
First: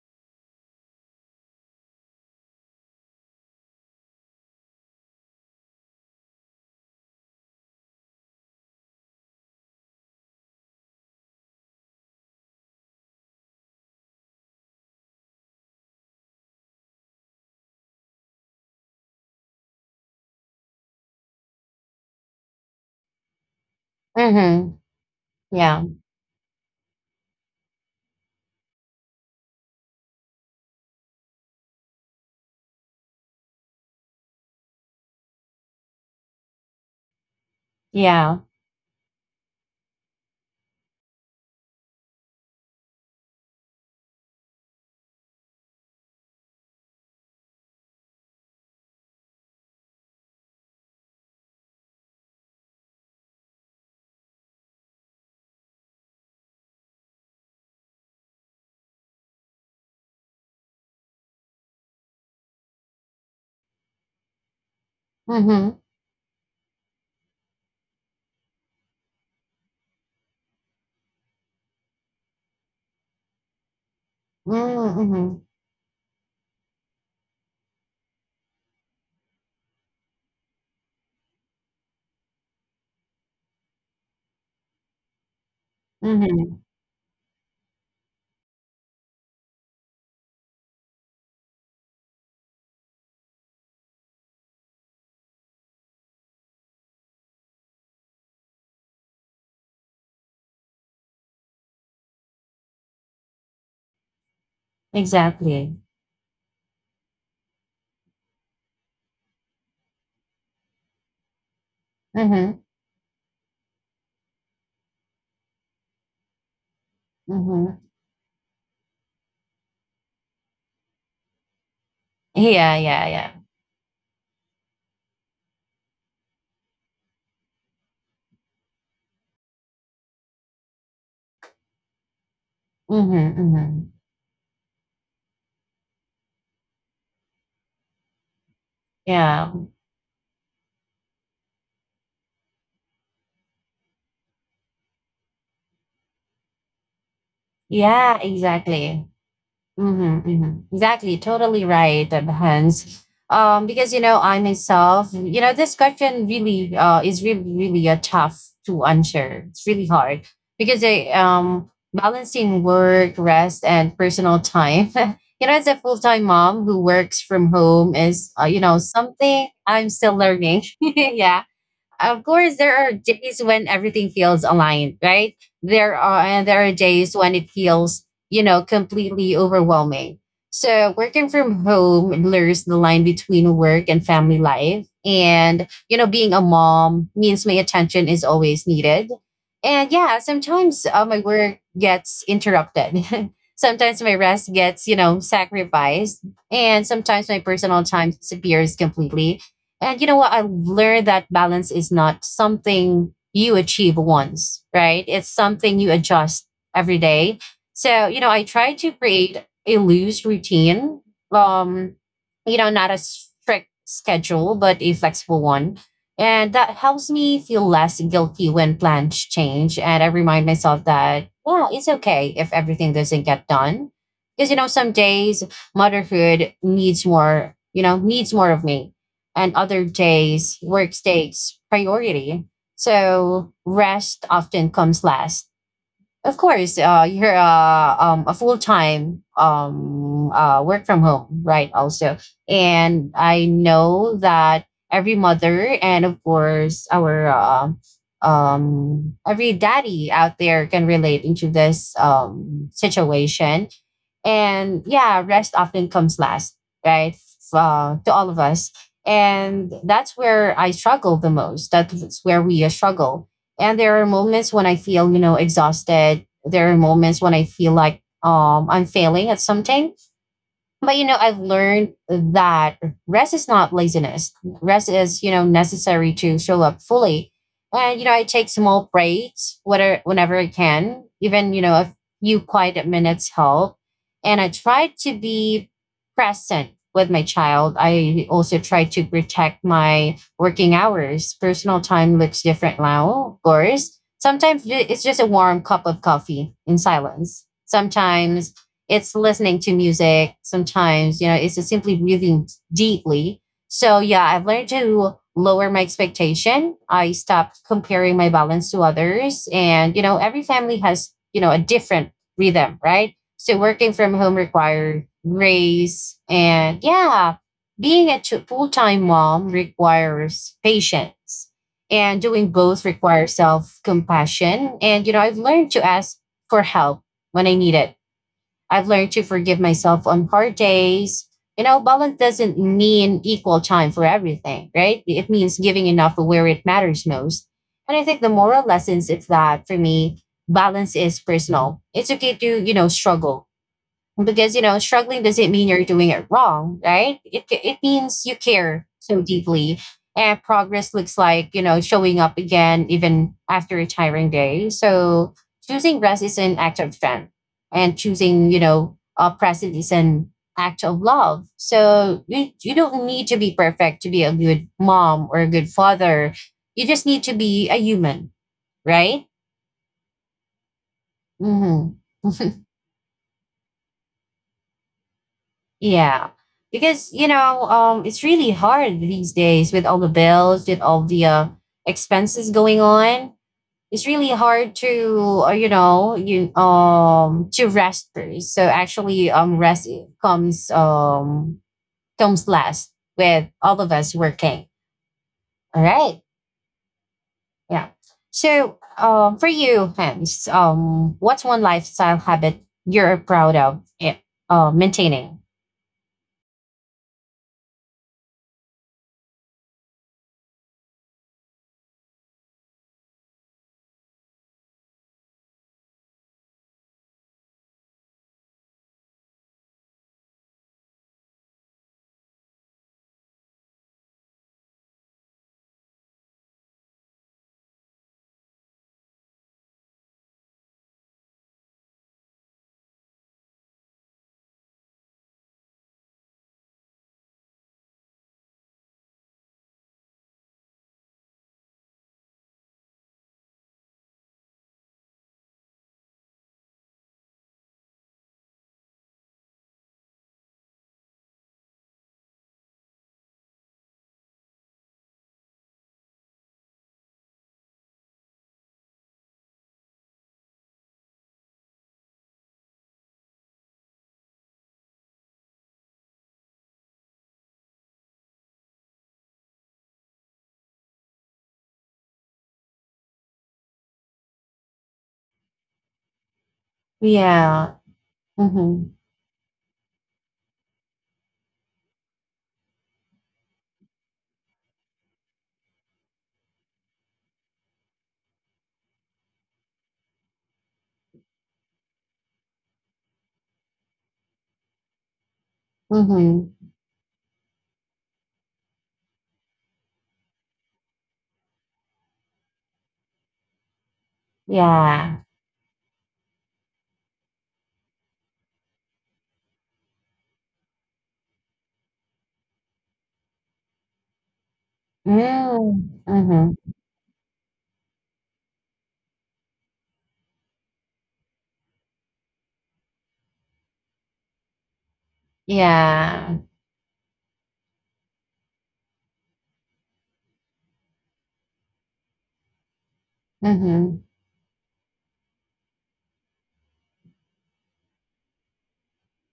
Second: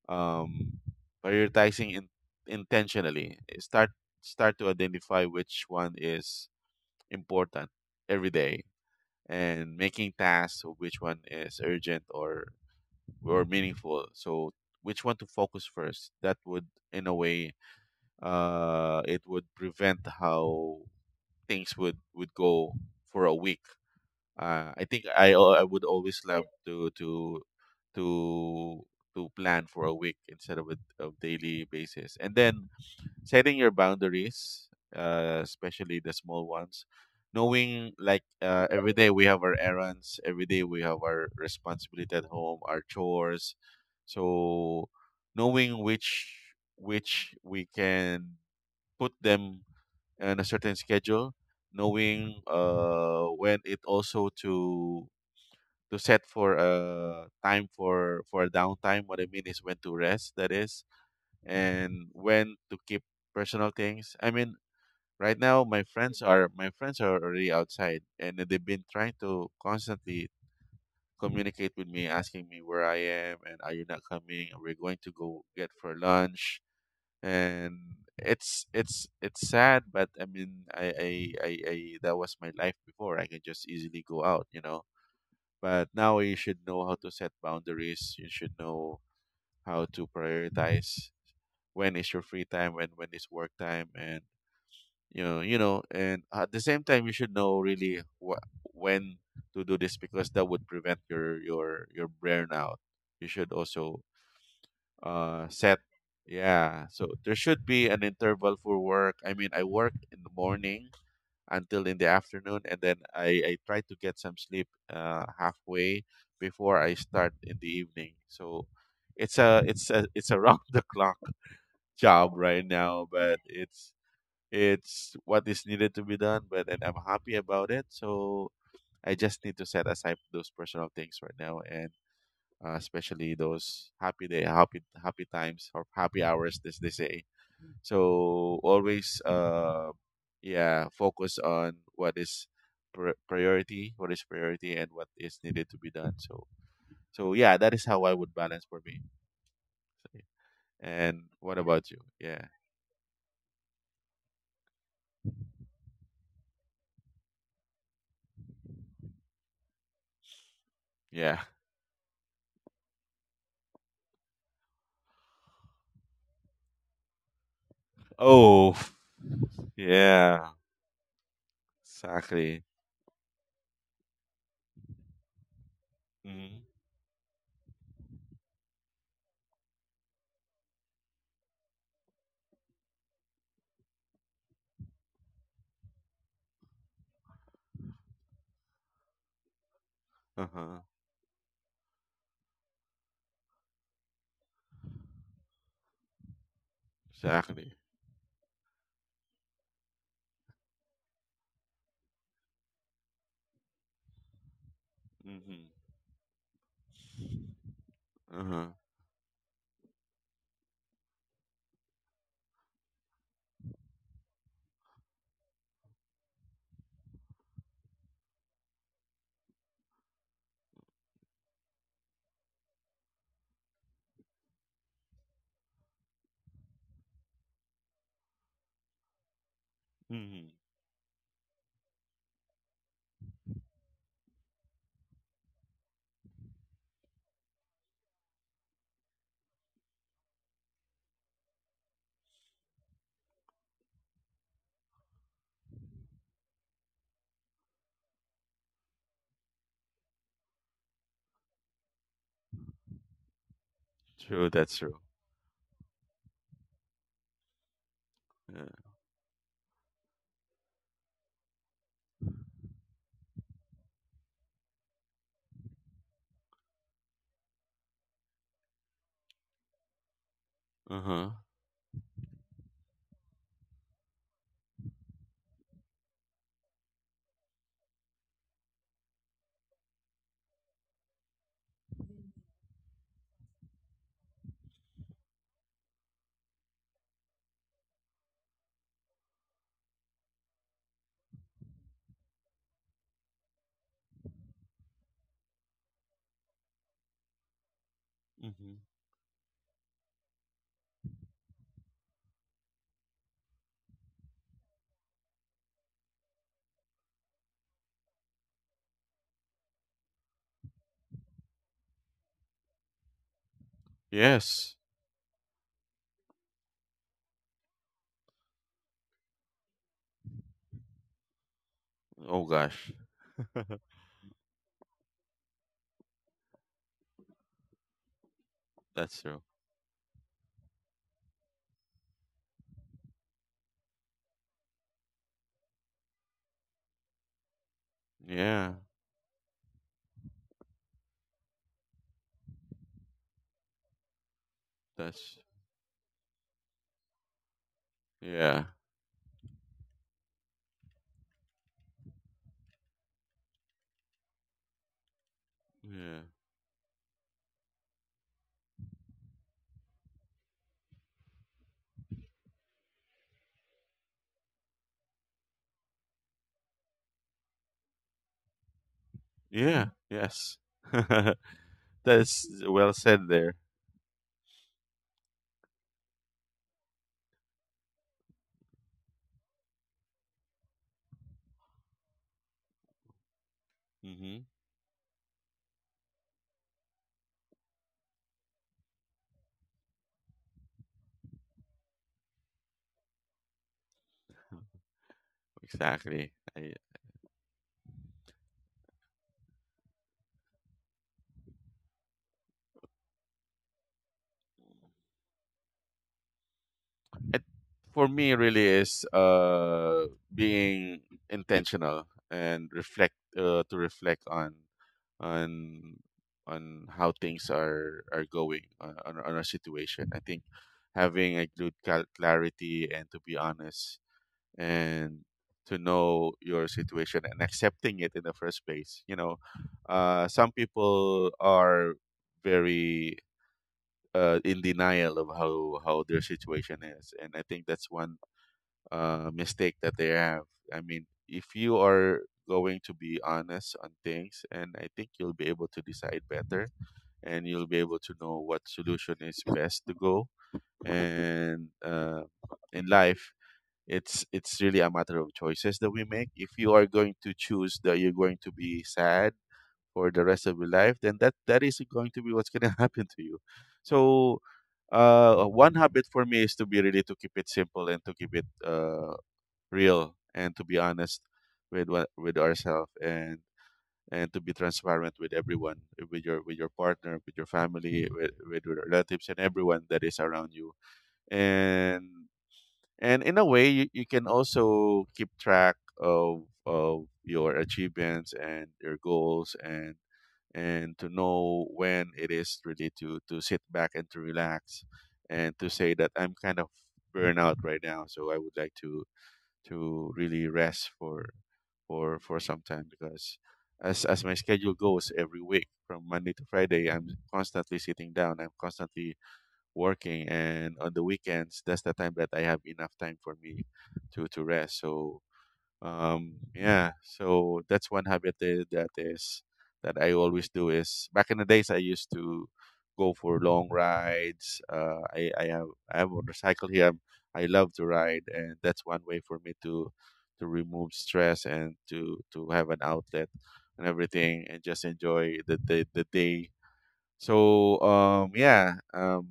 Speaker 2: um, Prioritizing in, intentionally start start to identify which one is important every day, and making tasks of which one is urgent or meaningful. So which one to focus first, that would in a way it would prevent how things would go for a week.
Speaker 1: Mm-hmm.
Speaker 2: I think I would
Speaker 1: Yeah.
Speaker 2: always love to to plan for a week instead of a of daily basis. And then setting your boundaries, especially the small ones, knowing like
Speaker 1: Yeah.
Speaker 2: every day we have our errands, every day we have our responsibility at home, our chores. So knowing which we can put them on a certain schedule, knowing when it also to set for a time for downtime. What I mean is when to rest, that is, and when to keep personal things. I mean, right now
Speaker 1: Mm-hmm.
Speaker 2: my friends are already outside, and they've been trying to constantly communicate with me, asking me where I am, and are you not coming? We are going to
Speaker 1: Mm-hmm.
Speaker 2: go get for lunch? And it's sad, but I mean, I that was my life before. I can just easily go out, you know, but now you
Speaker 1: Mm-hmm.
Speaker 2: should know how to set boundaries. You should know how to prioritize when is your free time and when is work time, and you know, and at the same time, you should know really when to do this, because that would prevent your burnout. You should also
Speaker 1: Exactly.
Speaker 2: set yeah. So there should be an interval for work. I mean, I work in the morning until in the afternoon,
Speaker 1: Mm-hmm.
Speaker 2: and then I try to get some sleep halfway before I start in the
Speaker 1: Mm-hmm.
Speaker 2: evening. So it's a it's a it's a round the clock job right
Speaker 1: Yeah.
Speaker 2: now,
Speaker 1: Yeah. Yeah.
Speaker 2: but it's what is needed to be done. But and I'm happy about it. So I just need to set aside those personal things right now, and especially
Speaker 1: Mm-hmm. Mm-hmm.
Speaker 2: those happy day, happy times or happy hours, as they say. So always,
Speaker 1: Yeah.
Speaker 2: yeah, focus on what is priority, and what is needed to be done. So, so yeah, that is how I
Speaker 1: Yeah,
Speaker 2: would balance for me.
Speaker 1: exactly. Hmm, hmm, exactly.
Speaker 2: And what
Speaker 1: Totally
Speaker 2: about you?
Speaker 1: right,
Speaker 2: Yeah,
Speaker 1: Hans. Because you know, I myself, you know, this question really is really, really a tough to answer. It's really hard because I
Speaker 2: yeah.
Speaker 1: balancing work, rest, and personal time. You know, as a full-time mom who works from home is you
Speaker 2: Oh,
Speaker 1: know, something I'm still
Speaker 2: yeah,
Speaker 1: learning. Yeah, of course
Speaker 2: exactly.
Speaker 1: there are days when everything feels aligned, right?
Speaker 2: Hmm.
Speaker 1: There are days when it feels, you know, completely overwhelming. So working from home blurs the line between work and family life, and you know being a mom means my attention is always needed. And yeah,
Speaker 2: Uh huh.
Speaker 1: sometimes my work gets interrupted. Sometimes my rest gets, you know, sacrificed, and sometimes my
Speaker 2: Exactly.
Speaker 1: personal time disappears completely. And you know what? I learned that balance is not something you achieve once, right? It's
Speaker 2: Mm-hmm.
Speaker 1: something you adjust every day. So, you know, I
Speaker 2: Uh huh.
Speaker 1: try to create a loose routine. Um, you know, not a strict schedule, but a flexible one. And that helps me feel less guilty when plans change. And I remind myself that, well, it's okay if everything doesn't get done. Because, you know, some days motherhood needs more, you know, needs more of me and other
Speaker 2: Mm-hmm.
Speaker 1: days, work takes priority. So rest often comes last. Of course, you're a full time work from home, right? Also, and I know that every mother and of course our every daddy out there can relate into this situation
Speaker 2: True. That's
Speaker 1: and
Speaker 2: true.
Speaker 1: yeah rest often comes last, right? To all of us,
Speaker 2: Yeah.
Speaker 1: and that's where I struggle the most. That's where we struggle, and there are moments when I feel, you know, exhausted. There are moments when I feel like I'm failing at something. But
Speaker 2: Uh
Speaker 1: you know,
Speaker 2: huh.
Speaker 1: I've learned that rest is not laziness. Rest is, you know, necessary to show up fully. And you know, I take small breaks whether whenever I can, even, you know, a few quiet minutes help. And I try to be present with my child. I also try to protect my working hours. Personal time looks different now, of course. Sometimes it's just a warm cup of coffee in silence. Sometimes
Speaker 2: Mm-hmm.
Speaker 1: it's listening to music, sometimes, you know, it's just simply breathing deeply. So yeah, I've learned to lower my expectation. I stopped comparing my balance to others. And, you know, every family has, you know, a different rhythm, right? So working from home
Speaker 2: Yes.
Speaker 1: required grace. And yeah, being a full time mom requires patience. And
Speaker 2: Oh
Speaker 1: doing both
Speaker 2: gosh.
Speaker 1: requires self compassion. And, you know, I've learned to ask for help when I need it. I've learned to
Speaker 2: That's true.
Speaker 1: forgive myself on hard days. You know, balance doesn't mean equal time for everything, right? It means giving enough where it matters most. And I think the moral
Speaker 2: Yeah.
Speaker 1: lessons is that for me, balance is personal. It's okay to, you know, struggle because you know struggling
Speaker 2: That's
Speaker 1: doesn't mean you're doing it wrong, right? It means you
Speaker 2: yeah.
Speaker 1: care so deeply, and progress looks like, you know, showing up again even after a tiring day. So choosing
Speaker 2: Yeah.
Speaker 1: rest is an act of strength, and choosing, you know, present is an act of love. So you don't need to be perfect to be a good mom or a good father. You just need to be a human, right?
Speaker 2: Yeah. Yes.
Speaker 1: Mm-hmm.
Speaker 2: That's well said there.
Speaker 1: Yeah. Because, you know, it's really hard these days with all the bills, with all the expenses going on. It's really
Speaker 2: Hmm.
Speaker 1: hard to, you know, you to rest first. So actually, rest comes um comes last with all of us working. All right.
Speaker 2: Exactly.
Speaker 1: Yeah. So, for you, Hans, what's one lifestyle habit you're proud of, maintaining?
Speaker 2: It, for me, really is being intentional and reflect to reflect on on how things are going on, on our situation. I think having a good clarity and to be honest, and to know your situation and accepting it in the first place. You know, some people are very in denial of how their situation is, and I think that's one mistake that they have. I mean, if you are going to be honest on things, and I think you'll be able to decide better, and you'll be able to know what solution is best to go, and in life, it's really a matter of choices that we make. If you are going to choose that you're going to be sad for the rest of your life, then that is going to be what's going to happen to you. So, one habit for me is to be really to keep it simple and to keep it real, and to be honest with what with ourselves, and to be transparent with everyone, with your partner, with your
Speaker 1: Yeah.
Speaker 2: family, with your
Speaker 1: Mm-hmm.
Speaker 2: relatives, and everyone that is around you. And and in a way, you can also keep track of your achievements and your goals, and to know when it is really to sit back and to relax, and to say that I'm
Speaker 1: Mm-hmm.
Speaker 2: kind of burnout right now, so I would like to really rest for some time. Because as my schedule goes
Speaker 1: Yeah.
Speaker 2: every week from Monday to Friday, I'm constantly sitting down. I'm constantly working, and on the weekends that's the time that I have enough time for me to rest. So
Speaker 1: Mm. Mhm.
Speaker 2: yeah, so that's one habit that, that is that I always do is back in the days I used to go for long rides. I I have a
Speaker 1: Yeah.
Speaker 2: motorcycle here. I'm, I love to ride, and that's one way for me to remove stress and to have an outlet and
Speaker 1: Mhm.
Speaker 2: everything, and just enjoy the day. So yeah,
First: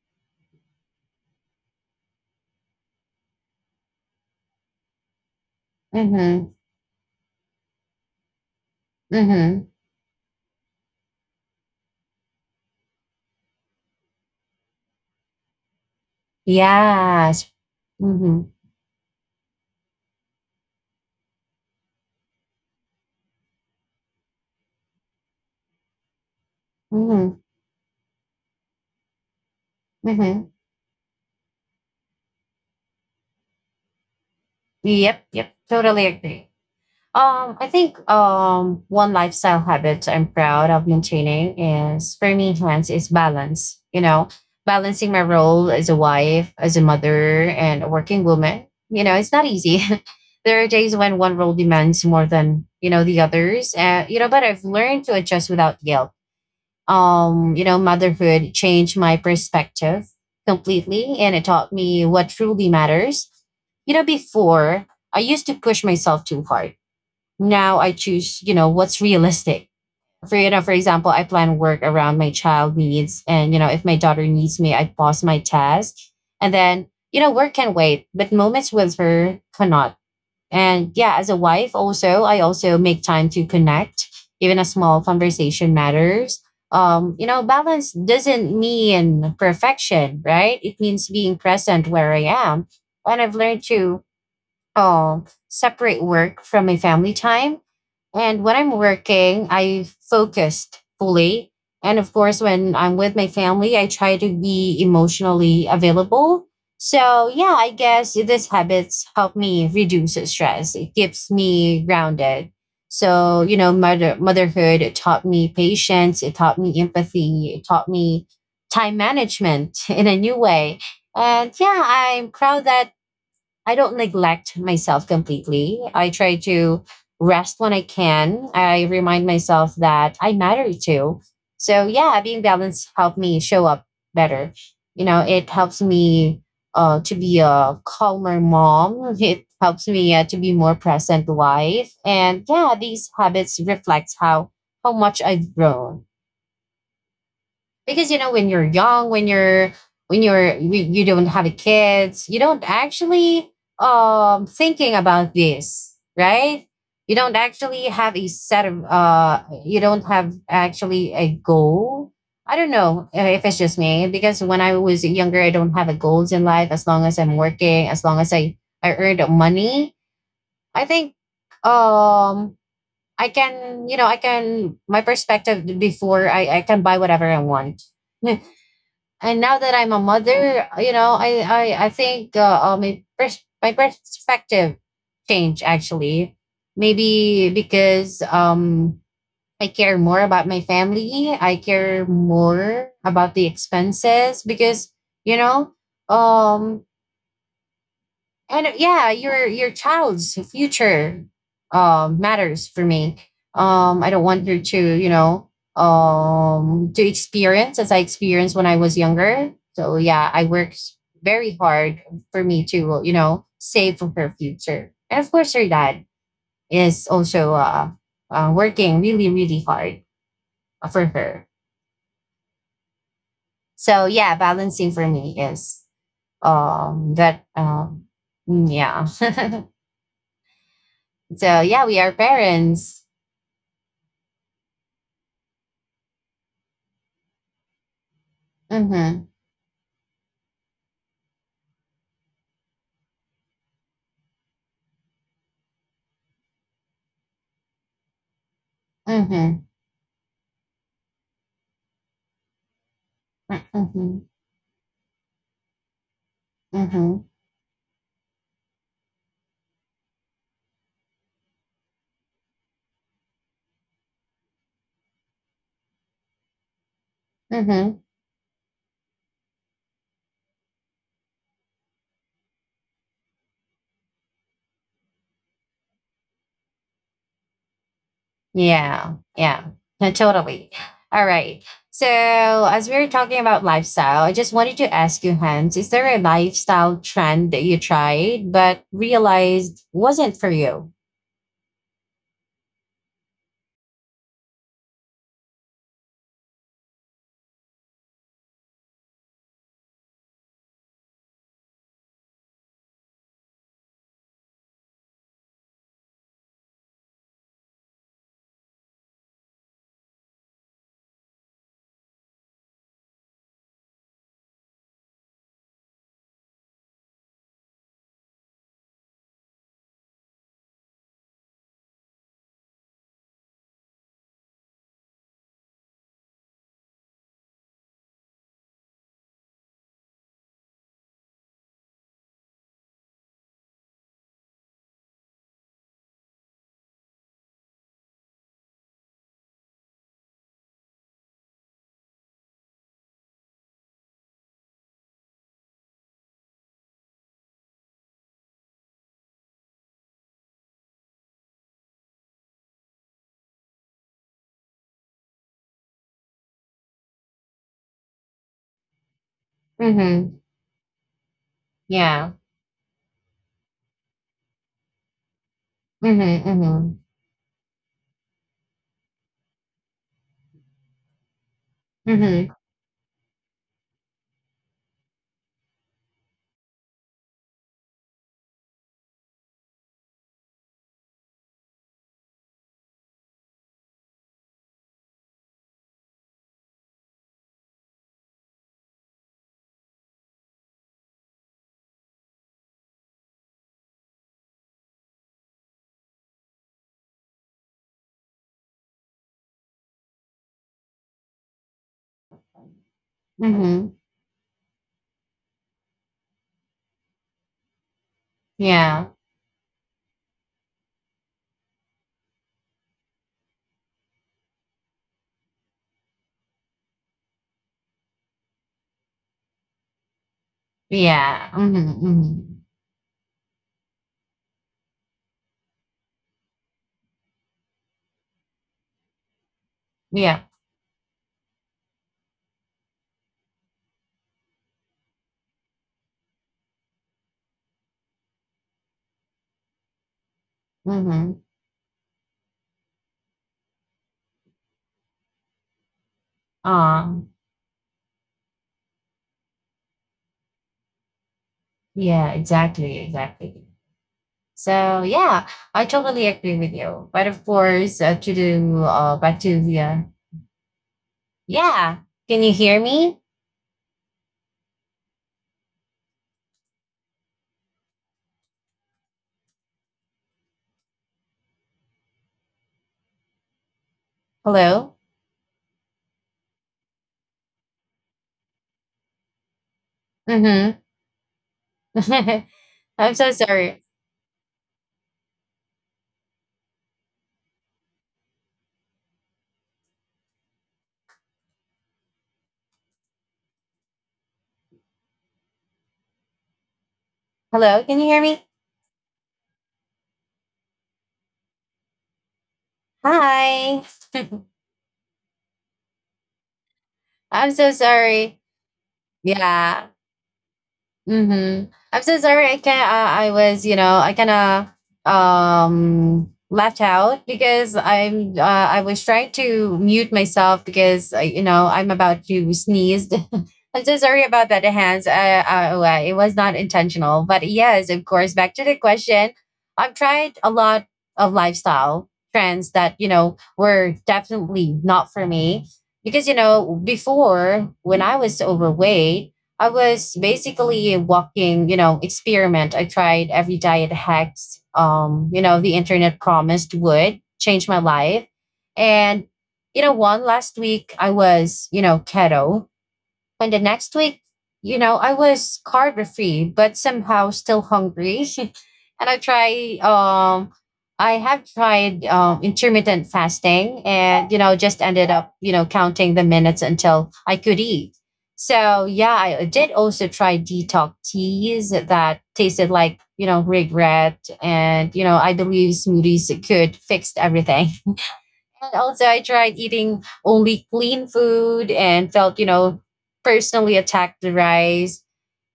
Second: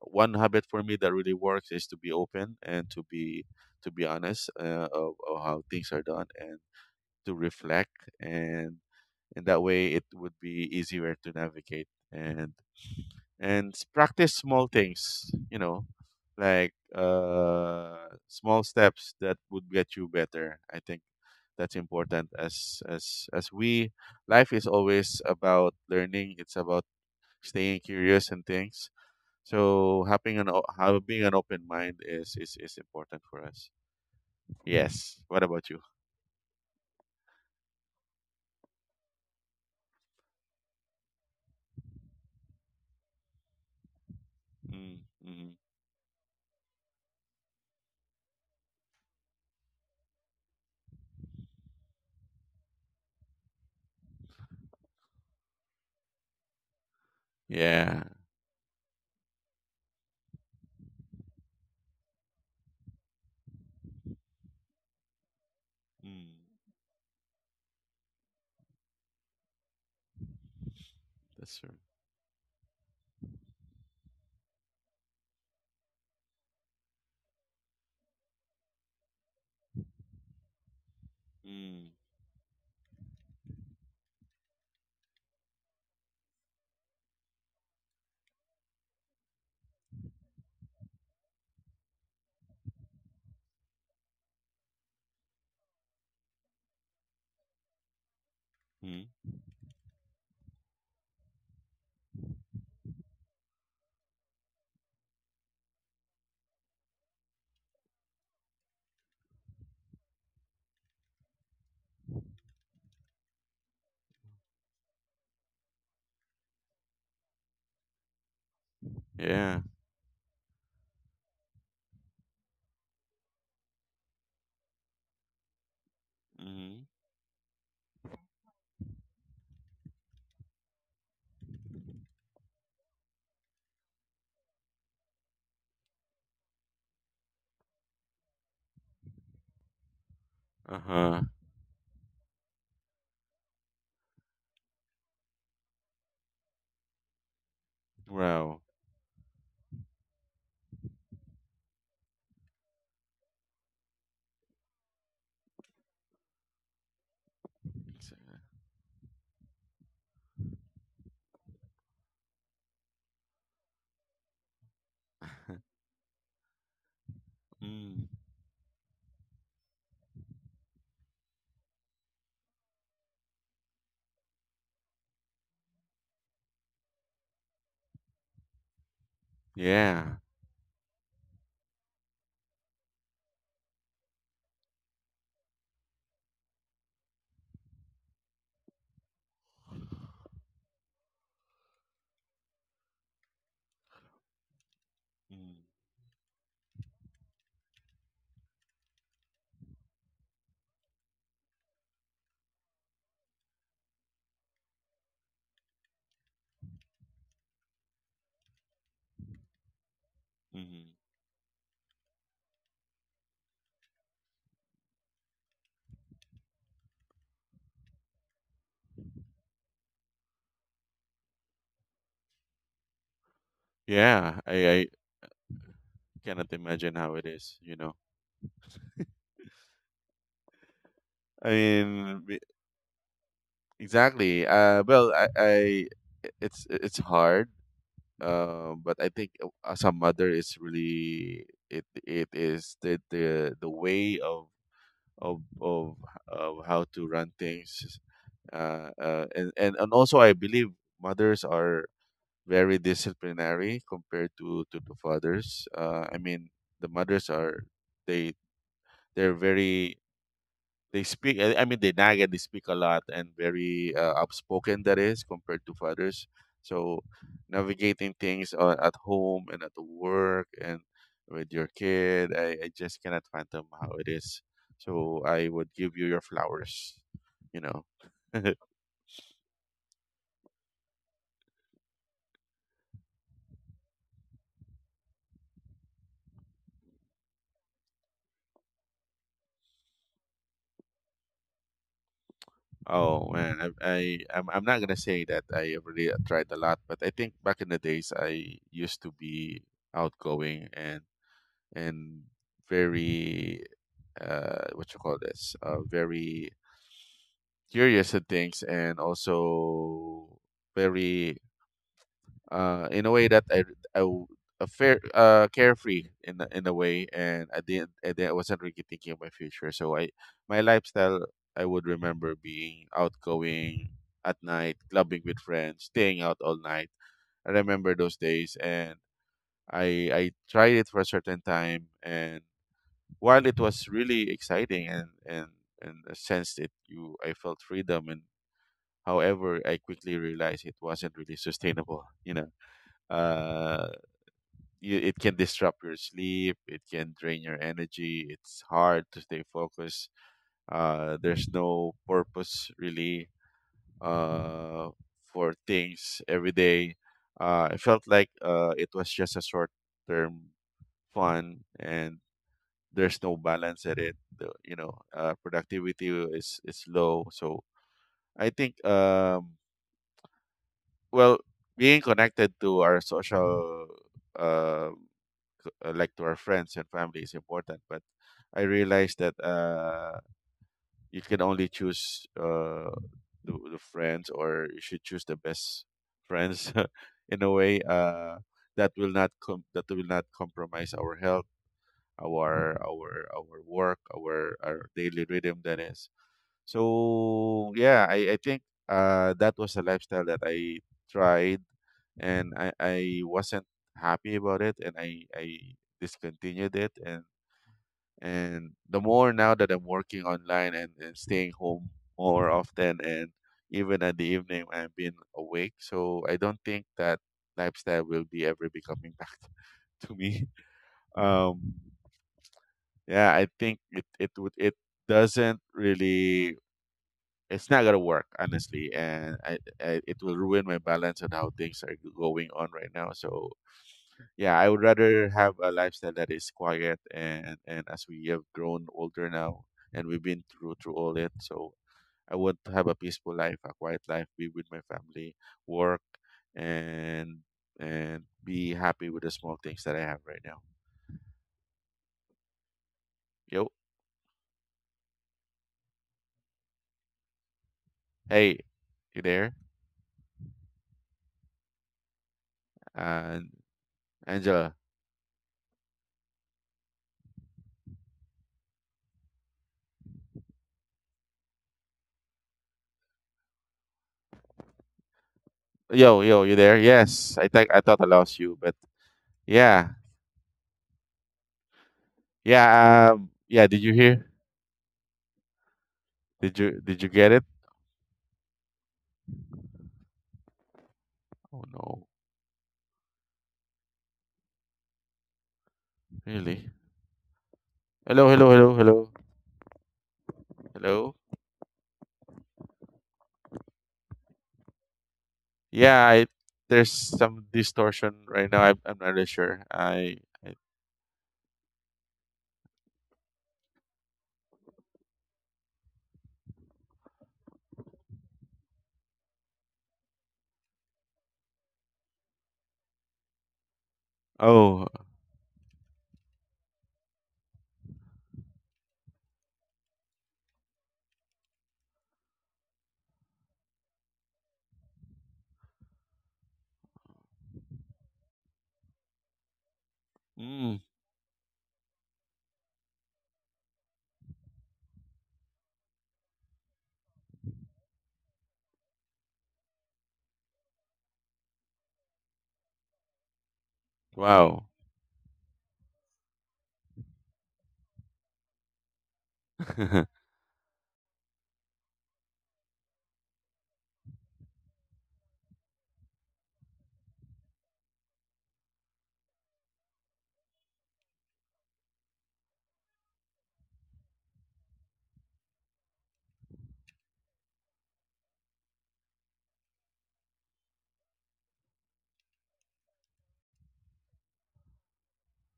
Speaker 2: one habit for me that really works is to be open and to be honest of how things are done,
Speaker 1: Mhm.
Speaker 2: and to reflect and in that
Speaker 1: Mhm.
Speaker 2: way it would be easier to navigate, and practice small things, you know, like
Speaker 1: Yes. Mhm.
Speaker 2: small steps that would get you better. I think that's important as we life is always about learning, it's about
Speaker 1: Mhm.
Speaker 2: staying curious and things. So having
Speaker 1: Mhm.
Speaker 2: having an open mind is is important for us. Yes.
Speaker 1: Yep.
Speaker 2: What
Speaker 1: Yep.
Speaker 2: about you?
Speaker 1: Totally agree. I think one lifestyle habit I'm proud of maintaining is for me, hence, is balance. You know,
Speaker 2: Mm,
Speaker 1: balancing my
Speaker 2: mm,
Speaker 1: role as a wife, as a mother, and a working woman. You know, it's not easy. There are days when one role demands more than you know the others, and you know, but I've learned to adjust without guilt. You know,
Speaker 2: yeah.
Speaker 1: motherhood changed my perspective completely, and it taught me what truly matters. You know, before I used to push myself
Speaker 2: Mm,
Speaker 1: too hard, now I choose, you know, what's realistic. For you know, for example, I
Speaker 2: that's
Speaker 1: plan
Speaker 2: true.
Speaker 1: work around my child needs. And, you know, if my daughter needs me, I pause my task. And then, you know, work can wait, but moments with her cannot. And yeah, as a wife
Speaker 2: Mm,
Speaker 1: also, I also make time to connect. Even a small conversation matters. You know, balance doesn't mean perfection, right? It means being present where I am. And I've learned to separate work from my family time, and when I'm
Speaker 2: mm,
Speaker 1: working, I focused fully. And of course, when I'm with my family, I try to be emotionally available. So, yeah, I guess these habits help me reduce stress. It keeps me grounded. So, you know, motherhood it taught me patience, it taught me empathy, it taught me time
Speaker 2: yeah.
Speaker 1: management in a new way. And yeah, I'm proud that I don't neglect myself completely. I try
Speaker 2: Mm,
Speaker 1: to rest when I can. I remind myself that I matter too. So yeah, being balanced helped me show up better. You know, it helps me to be a calmer mom. It helps me to be more
Speaker 2: uh huh.
Speaker 1: present wife. And yeah, these habits reflect how much I've grown. Because you know, when
Speaker 2: Wow.
Speaker 1: you're young, when you don't have kids, you don't actually thinking about this, right? You don't actually
Speaker 2: It's,
Speaker 1: have a set of you don't have actually a goal. I don't know if it's just me, because when I was
Speaker 2: uh,
Speaker 1: younger, I don't have a goals in life. As long as I'm working, as
Speaker 2: mm,
Speaker 1: long as I earned money, I think um I can, you know, I can, my perspective before, I can buy whatever I want. And now that I'm a
Speaker 2: yeah.
Speaker 1: mother, you know, I think my perspective changed actually. Maybe because I care more about my family. I care more about the expenses because you
Speaker 2: Mm,
Speaker 1: know um and yeah, your child's future matters for me. I don't want her to, you know, to experience as I experienced when I was younger. So yeah, I worked
Speaker 2: mm,
Speaker 1: very hard for me to, you know, save for her future. And of course, her dad is also working really really hard for her. So yeah,
Speaker 2: yeah. I
Speaker 1: balancing for me is
Speaker 2: cannot imagine how it
Speaker 1: that
Speaker 2: is. You know.
Speaker 1: yeah. So
Speaker 2: I
Speaker 1: yeah, we are
Speaker 2: mean,
Speaker 1: parents.
Speaker 2: exactly. Well, I it's hard, but I
Speaker 1: Mm-hmm.
Speaker 2: think as a mother, it's really it is the way of of of how to run things.
Speaker 1: Mm-hmm.
Speaker 2: And also, I believe mothers are very disciplinary
Speaker 1: Mm-hmm.
Speaker 2: compared to the fathers. I mean, the
Speaker 1: Mm-hmm.
Speaker 2: mothers are they they're very they speak, I mean, they nag and they speak a lot, and very outspoken, that is, compared to fathers. So,
Speaker 1: Mm-hmm.
Speaker 2: navigating things at home and at work and with your kid, I just cannot fathom how it is. So, I would give you your flowers, you know.
Speaker 1: Yeah. Yeah. No, totally. All right. So as we were talking about lifestyle, I just wanted to ask you, Hans, is there a lifestyle trend that you tried but realized wasn't for you?
Speaker 2: Oh man, I'm not gonna say that I really tried a lot, but I think back in the days I used to be outgoing and very what you call this, very curious at things and also very in a way that I w- a fair carefree in a way, and I wasn't really thinking of my future. So I my lifestyle, I would remember being outgoing at night, clubbing with friends, staying out all night. I remember those days and I tried it for a certain time, and while it was really exciting and a sense that you I felt freedom, and however I quickly realized it wasn't really sustainable. You know uh you, it can disrupt your sleep, it can drain your energy, it's hard to stay focused. There's no purpose really uh for things every day. I felt like it was just a short
Speaker 1: Mm-hmm.
Speaker 2: term fun, and
Speaker 1: Yeah.
Speaker 2: there's no balance at it. Productivity
Speaker 1: Mm-hmm.
Speaker 2: is
Speaker 1: Mm-hmm.
Speaker 2: low. So I think, well, being connected
Speaker 1: Mm-hmm.
Speaker 2: to our social, uh, like to our friends and family is important. But I realized that you can only choose the friends, or you should choose the best friends in a way that will not com- that will not compromise our health, our work, our daily rhythm, that is. So yeah, I think that was a lifestyle that I tried, and I wasn't
Speaker 1: Mm-hmm.
Speaker 2: happy about it, and I discontinued it. And the
Speaker 1: Yeah.
Speaker 2: more now that I'm working online and staying home more often, and even at the evening I've been awake. So I don't think that lifestyle will be ever be coming back to me.
Speaker 1: Yeah.
Speaker 2: Um
Speaker 1: Mm-hmm. Mm-hmm.
Speaker 2: yeah, I think it doesn't really, it's not gonna work honestly, and I it will
Speaker 1: Yeah.
Speaker 2: ruin my balance on how things are going on right now. So yeah, I would rather have a lifestyle that is quiet, and as we have grown older now and we've been through all it,
Speaker 1: Mm-hmm.
Speaker 2: so I want to have a peaceful life, a quiet life, be with my family, work, and
Speaker 1: Um,
Speaker 2: and be happy with the small things that I have right now.
Speaker 1: yeah, exactly,
Speaker 2: Yo,
Speaker 1: exactly. So yeah, I totally agree with you. But of course, to
Speaker 2: hey,
Speaker 1: do
Speaker 2: you
Speaker 1: back
Speaker 2: there?
Speaker 1: to the yeah. Can you hear me?
Speaker 2: And Angela.
Speaker 1: Hello.
Speaker 2: Yo, yo, you there? Yes, I think I thought I lost you, but yeah,
Speaker 1: Mm-hmm.
Speaker 2: yeah,
Speaker 1: I'm so
Speaker 2: yeah. Did
Speaker 1: sorry.
Speaker 2: you hear? Did you get it? Oh no, really?
Speaker 1: Hello. Can you hear
Speaker 2: Hello,
Speaker 1: me?
Speaker 2: hello, hello, hello, hello.
Speaker 1: Hi.
Speaker 2: Yeah, I, there's some
Speaker 1: I'm so
Speaker 2: distortion
Speaker 1: sorry.
Speaker 2: right now. I, I'm not really sure.
Speaker 1: Yeah.
Speaker 2: I
Speaker 1: Mm-hmm. I'm so sorry. I was, you know, I kind of left out because I'm. I was trying to mute myself because I, you know, I'm about to sneeze. I'm so sorry about that,
Speaker 2: oh,
Speaker 1: hands. Well, it was not intentional, but yes, of course. Back to the question. I've tried a lot of lifestyle trends that, you know, were definitely not for me. Because you know, before when I was overweight, I was
Speaker 2: mm,
Speaker 1: basically a walking, you know, experiment. I tried every diet hacks, you know, the internet promised would change my life. And, you know, one last week I was, you know, keto. And the next week,
Speaker 2: wow,
Speaker 1: you know, I was carb free, but somehow still hungry. And I try, um, I have tried, intermittent fasting and, you know, just ended up, you know, counting the minutes until I could eat. So, yeah, I did also try detox teas that tasted like, you know, regret. And, you know, I believe smoothies could fix everything. And also, I tried eating only clean food and felt, you know, personally attacked the rice.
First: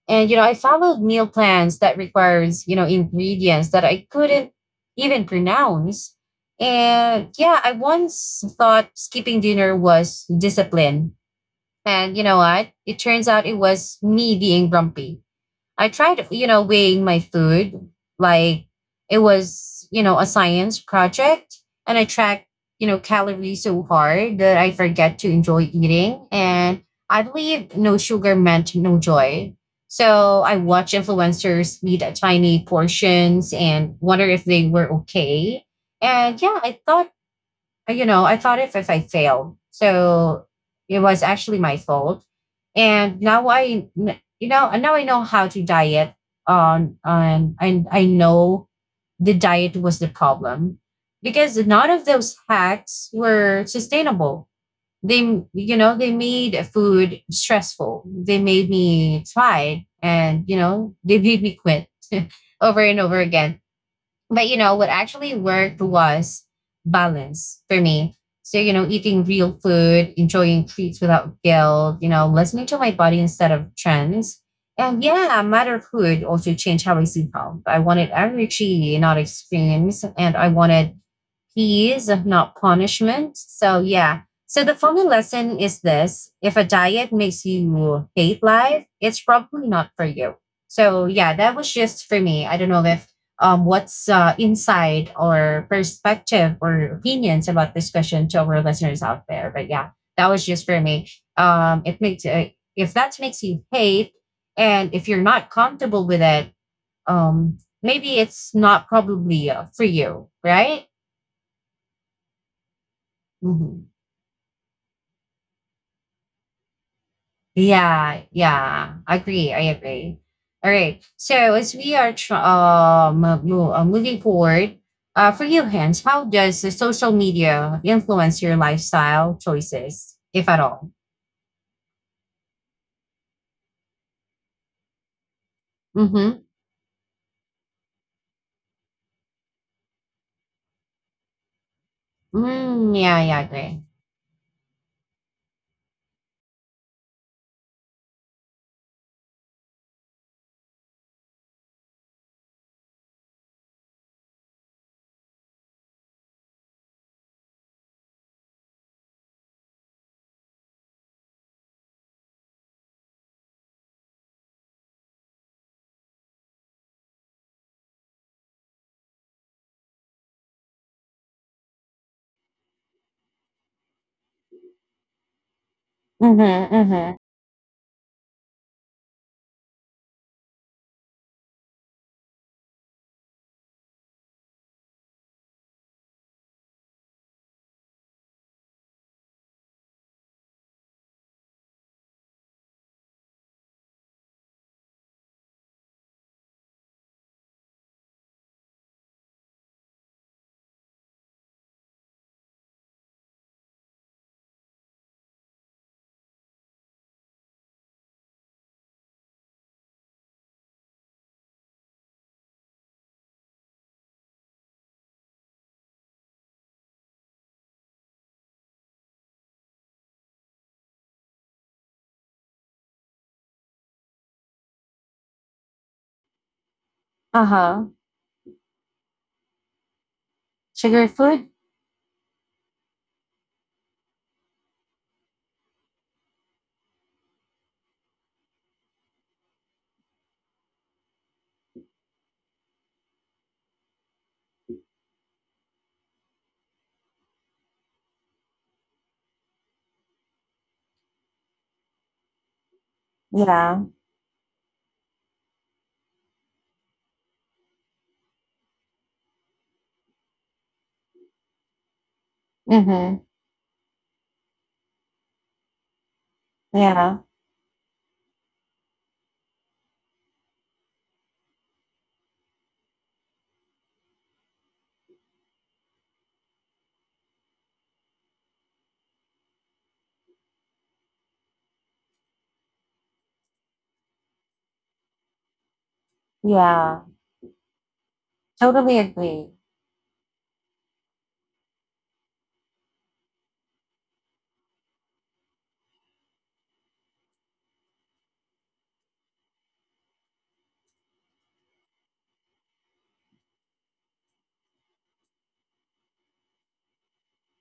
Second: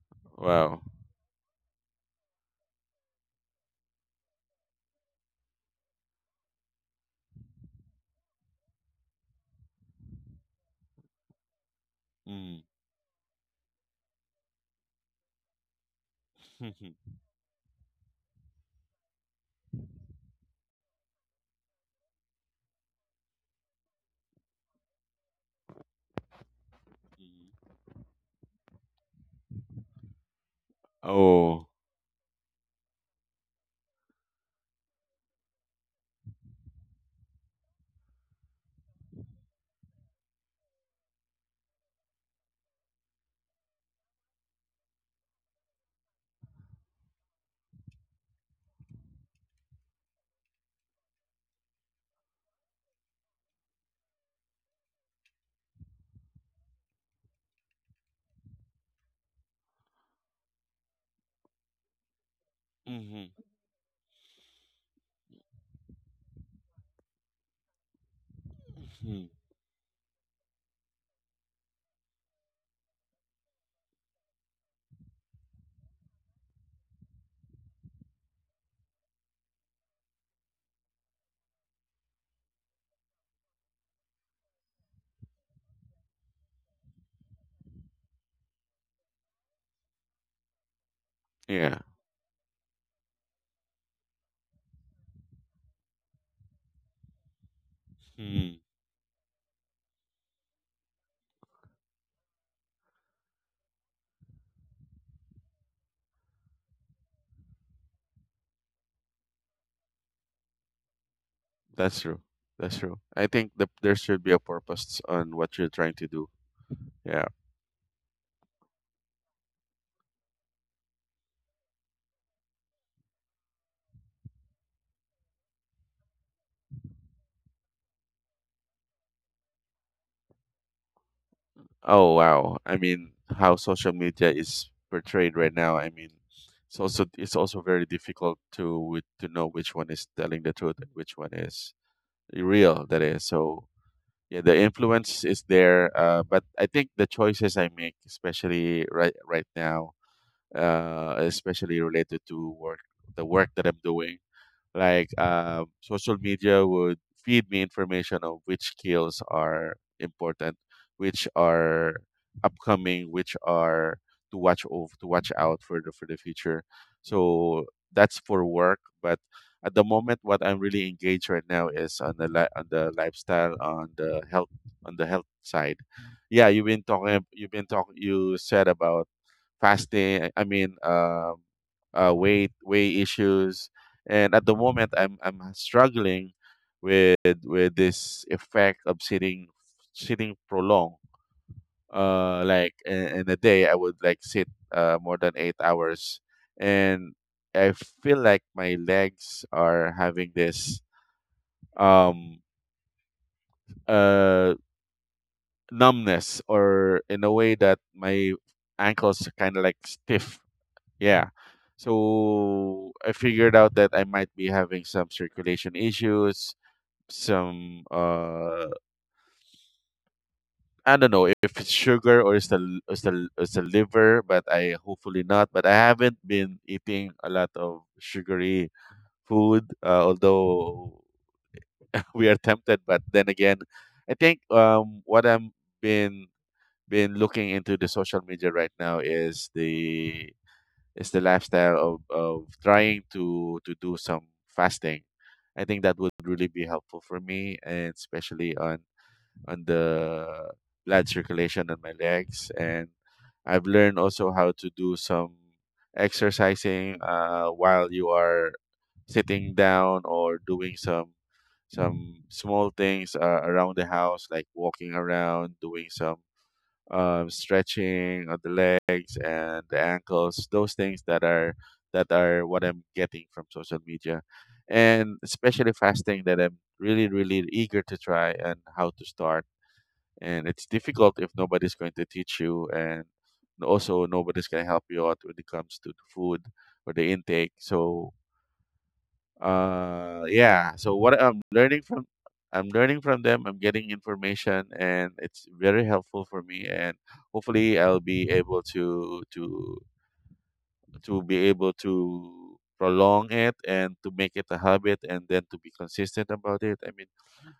Speaker 1: And, you know, I
Speaker 2: wow.
Speaker 1: followed meal plans that requires, you know, ingredients that I couldn't even pronounce. And yeah, I once thought skipping dinner was discipline. And you know
Speaker 2: Mm.
Speaker 1: what? It turns out it was me being grumpy. I tried, you know, weighing my food like it was, you know, a science project, and I tracked, you know, calories so hard that I forget to enjoy eating, and I believe no sugar meant no joy. So I watch
Speaker 2: Oh.
Speaker 1: influencers eat at tiny portions and wonder if they were okay. And yeah, I thought, you know, I thought if I failed, so it was actually my fault. And now you know, and now I know how to diet and I know the diet was the problem. Because none of those hacks were sustainable. You know, they made food stressful. They made me try, and you know, they made me quit over and over
Speaker 2: Mhm.
Speaker 1: again. But you know, what actually worked was balance for me. So, you know, eating
Speaker 2: Mhm.
Speaker 1: real food, enjoying treats without guilt, you know, listening to my body instead of trends. And yeah, motherhood also changed how I see health. I wanted energy, not experience, and I wanted peace, not punishment. So yeah. So the funny lesson is this: if a diet makes you hate life, it's probably not for you. So yeah, that was
Speaker 2: Yeah.
Speaker 1: just for me. I don't know if, what's insight or perspective or opinions about this question to
Speaker 2: Mm.
Speaker 1: our listeners out there. But yeah, that was just for me. It makes if that makes you hate, and if you're not comfortable with it, maybe it's not probably for you, right?
Speaker 2: That's true. That's true. I think the,
Speaker 1: Mhm.
Speaker 2: there should be a purpose on what you're trying to do. Yeah.
Speaker 1: Yeah, yeah, agree. I agree. All right. So as we are moving forward, for you, Hans, how does the social media influence your lifestyle choices, if at all?
Speaker 2: Oh wow. I mean, how social media is portrayed right now, I mean,
Speaker 1: Mm-hmm.
Speaker 2: it's also very difficult to to know which one is telling the truth and which one is real,
Speaker 1: Mm,
Speaker 2: that
Speaker 1: yeah,
Speaker 2: is.
Speaker 1: yeah, I
Speaker 2: So,
Speaker 1: agree.
Speaker 2: yeah, the influence is there, but I think the choices I make, especially right now, especially related to work, the work that I'm doing. Like social media would feed me information of which skills are important, which are upcoming, which are to watch over, to watch out for the future. So that's for work, but at the moment, what I'm really engaged right now is on on the lifestyle, on the health side. Yeah, you've
Speaker 1: Mm-hmm.
Speaker 2: been
Speaker 1: Mm-hmm.
Speaker 2: talking. You've been talking. You said about fasting. I mean, weight issues, and at the moment, I'm struggling with with this effect of sitting prolonged. Like in a day, I would like sit more than 8 hours, and I feel like my legs are having this um uh numbness or in a way that my ankles kind of like stiff. Yeah. So I figured out that I might be having some circulation issues, some uh, I don't know if it's sugar or it's it's the liver, but I hopefully not. But I haven't been eating a lot of
Speaker 1: Uh-huh.
Speaker 2: sugary food, although
Speaker 1: Sugar food?
Speaker 2: we are tempted. But then again, I think what I'm been been looking into the social media right now is the lifestyle of trying to do some fasting. I think that would really be helpful for me, and especially on the blood circulation on my legs. And I've
Speaker 1: Yeah.
Speaker 2: learned also how to do some exercising, while you are sitting down, or doing some small things
Speaker 1: Mm-hmm.
Speaker 2: around the house, like walking around, doing some
Speaker 1: Yeah.
Speaker 2: stretching on the legs and the ankles. Those things that are what I'm getting from social media, and especially fasting that I'm really eager to try, and how to start. And it's difficult if nobody's going to teach you, and also nobody's going to help you out when it comes to the food or
Speaker 1: Yeah.
Speaker 2: the intake. So
Speaker 1: Totally agree.
Speaker 2: yeah, so what I'm learning from them, I'm getting information, and it's very helpful for me. And hopefully I'll be able to be able to prolong it and to make it a habit and then to be consistent about it. I mean,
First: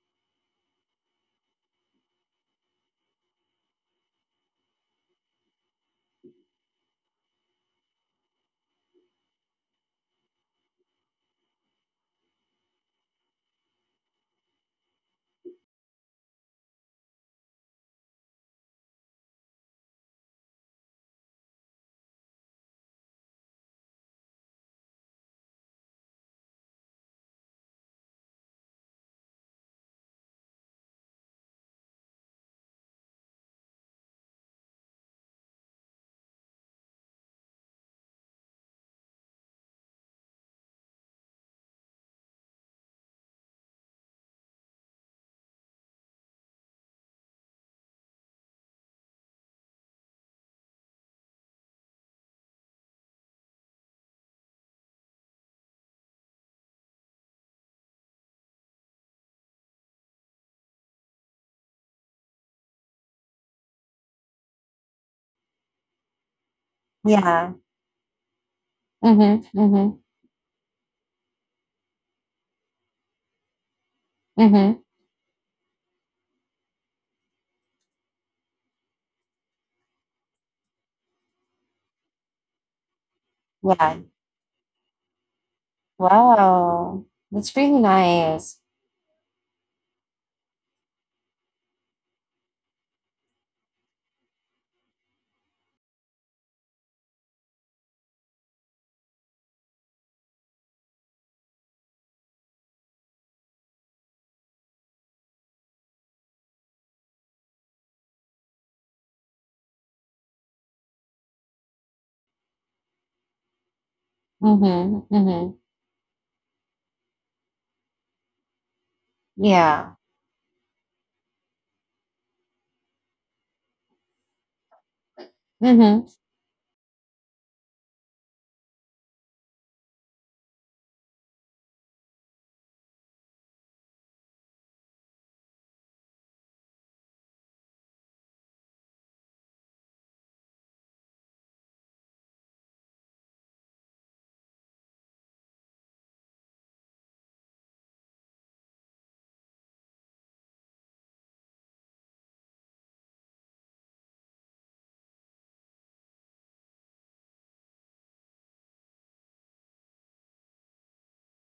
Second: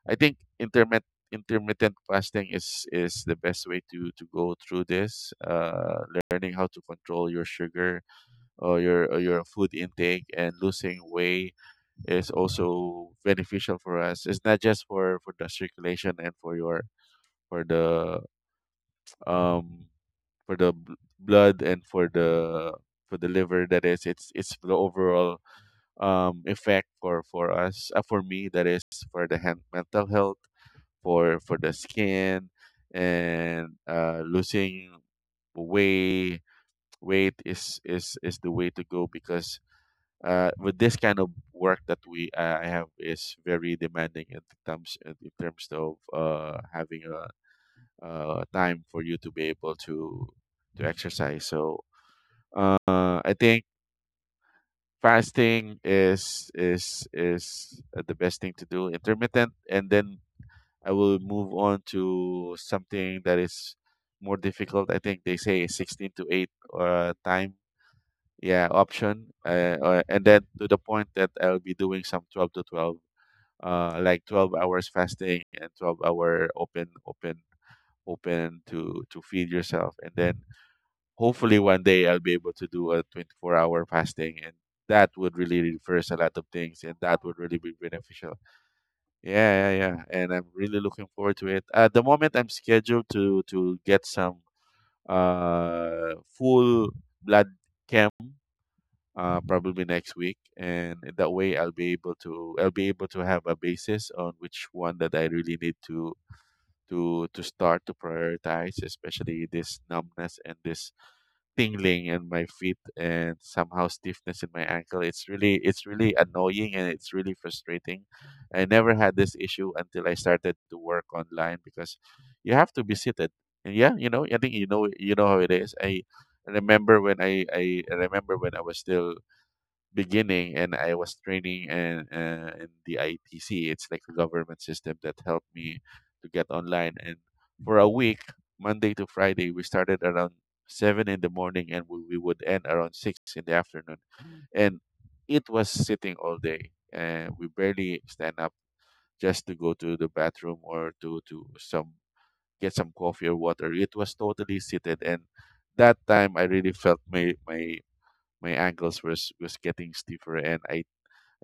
Speaker 2: I think intermittent fasting is the best way to go through this, uh, learning how to control your sugar, or your food intake, and losing weight is also beneficial for us. It's not just for the circulation and for your for the um for blood and for the liver, that is. It's the overall effect for us, for me that is, for the hand, mental health, for the skin, and uh, losing weight weight is is the way to go. Because with this kind of work that we I have is very demanding in terms in terms of having uh, time for you to be able to exercise. So uh, I think fasting is is the best thing to do. Intermittent, and then I will move on to something that is more difficult. I think they say 16 to eight time.
Speaker 1: Yeah.
Speaker 2: Yeah, option.
Speaker 1: Mm-hmm.
Speaker 2: Or,
Speaker 1: Mm-hmm.
Speaker 2: and then to the point that I'll be doing some 12 to 12, like 12
Speaker 1: Mm-hmm.
Speaker 2: hours fasting and 12-hour open, open to feed yourself. And then hopefully one day I'll be able to do a 24-hour
Speaker 1: Yeah.
Speaker 2: fasting. And that would really reverse a lot of things, and
Speaker 1: Wow.
Speaker 2: that would
Speaker 1: That's
Speaker 2: really be
Speaker 1: really
Speaker 2: beneficial.
Speaker 1: nice.
Speaker 2: Yeah, yeah, yeah. And I'm really looking forward to it. At the moment, I'm scheduled to get some full blood. Camp probably next week, and in that way I'll be able to have a basis on which one that I really need to start to prioritize, especially this numbness and this tingling in my feet, and somehow stiffness in my ankle.
Speaker 1: Mhm,
Speaker 2: It's
Speaker 1: mhm.
Speaker 2: really annoying and it's really frustrating. I never had this issue
Speaker 1: Yeah.
Speaker 2: until I started to work online, because you have to be seated. And yeah, you know, I think you know, you know how it is. I
Speaker 1: Mhm.
Speaker 2: remember when I was still beginning, and I was training in the ITC. It's like a government system that helped me to get online. And for a week, Monday to Friday, we started around seven in the morning, and we would end around six in the afternoon. And it was sitting all day. And we barely stand up, just to go to the bathroom or to some get some coffee or water. It was totally seated. And that time I really felt my ankles was getting stiffer, and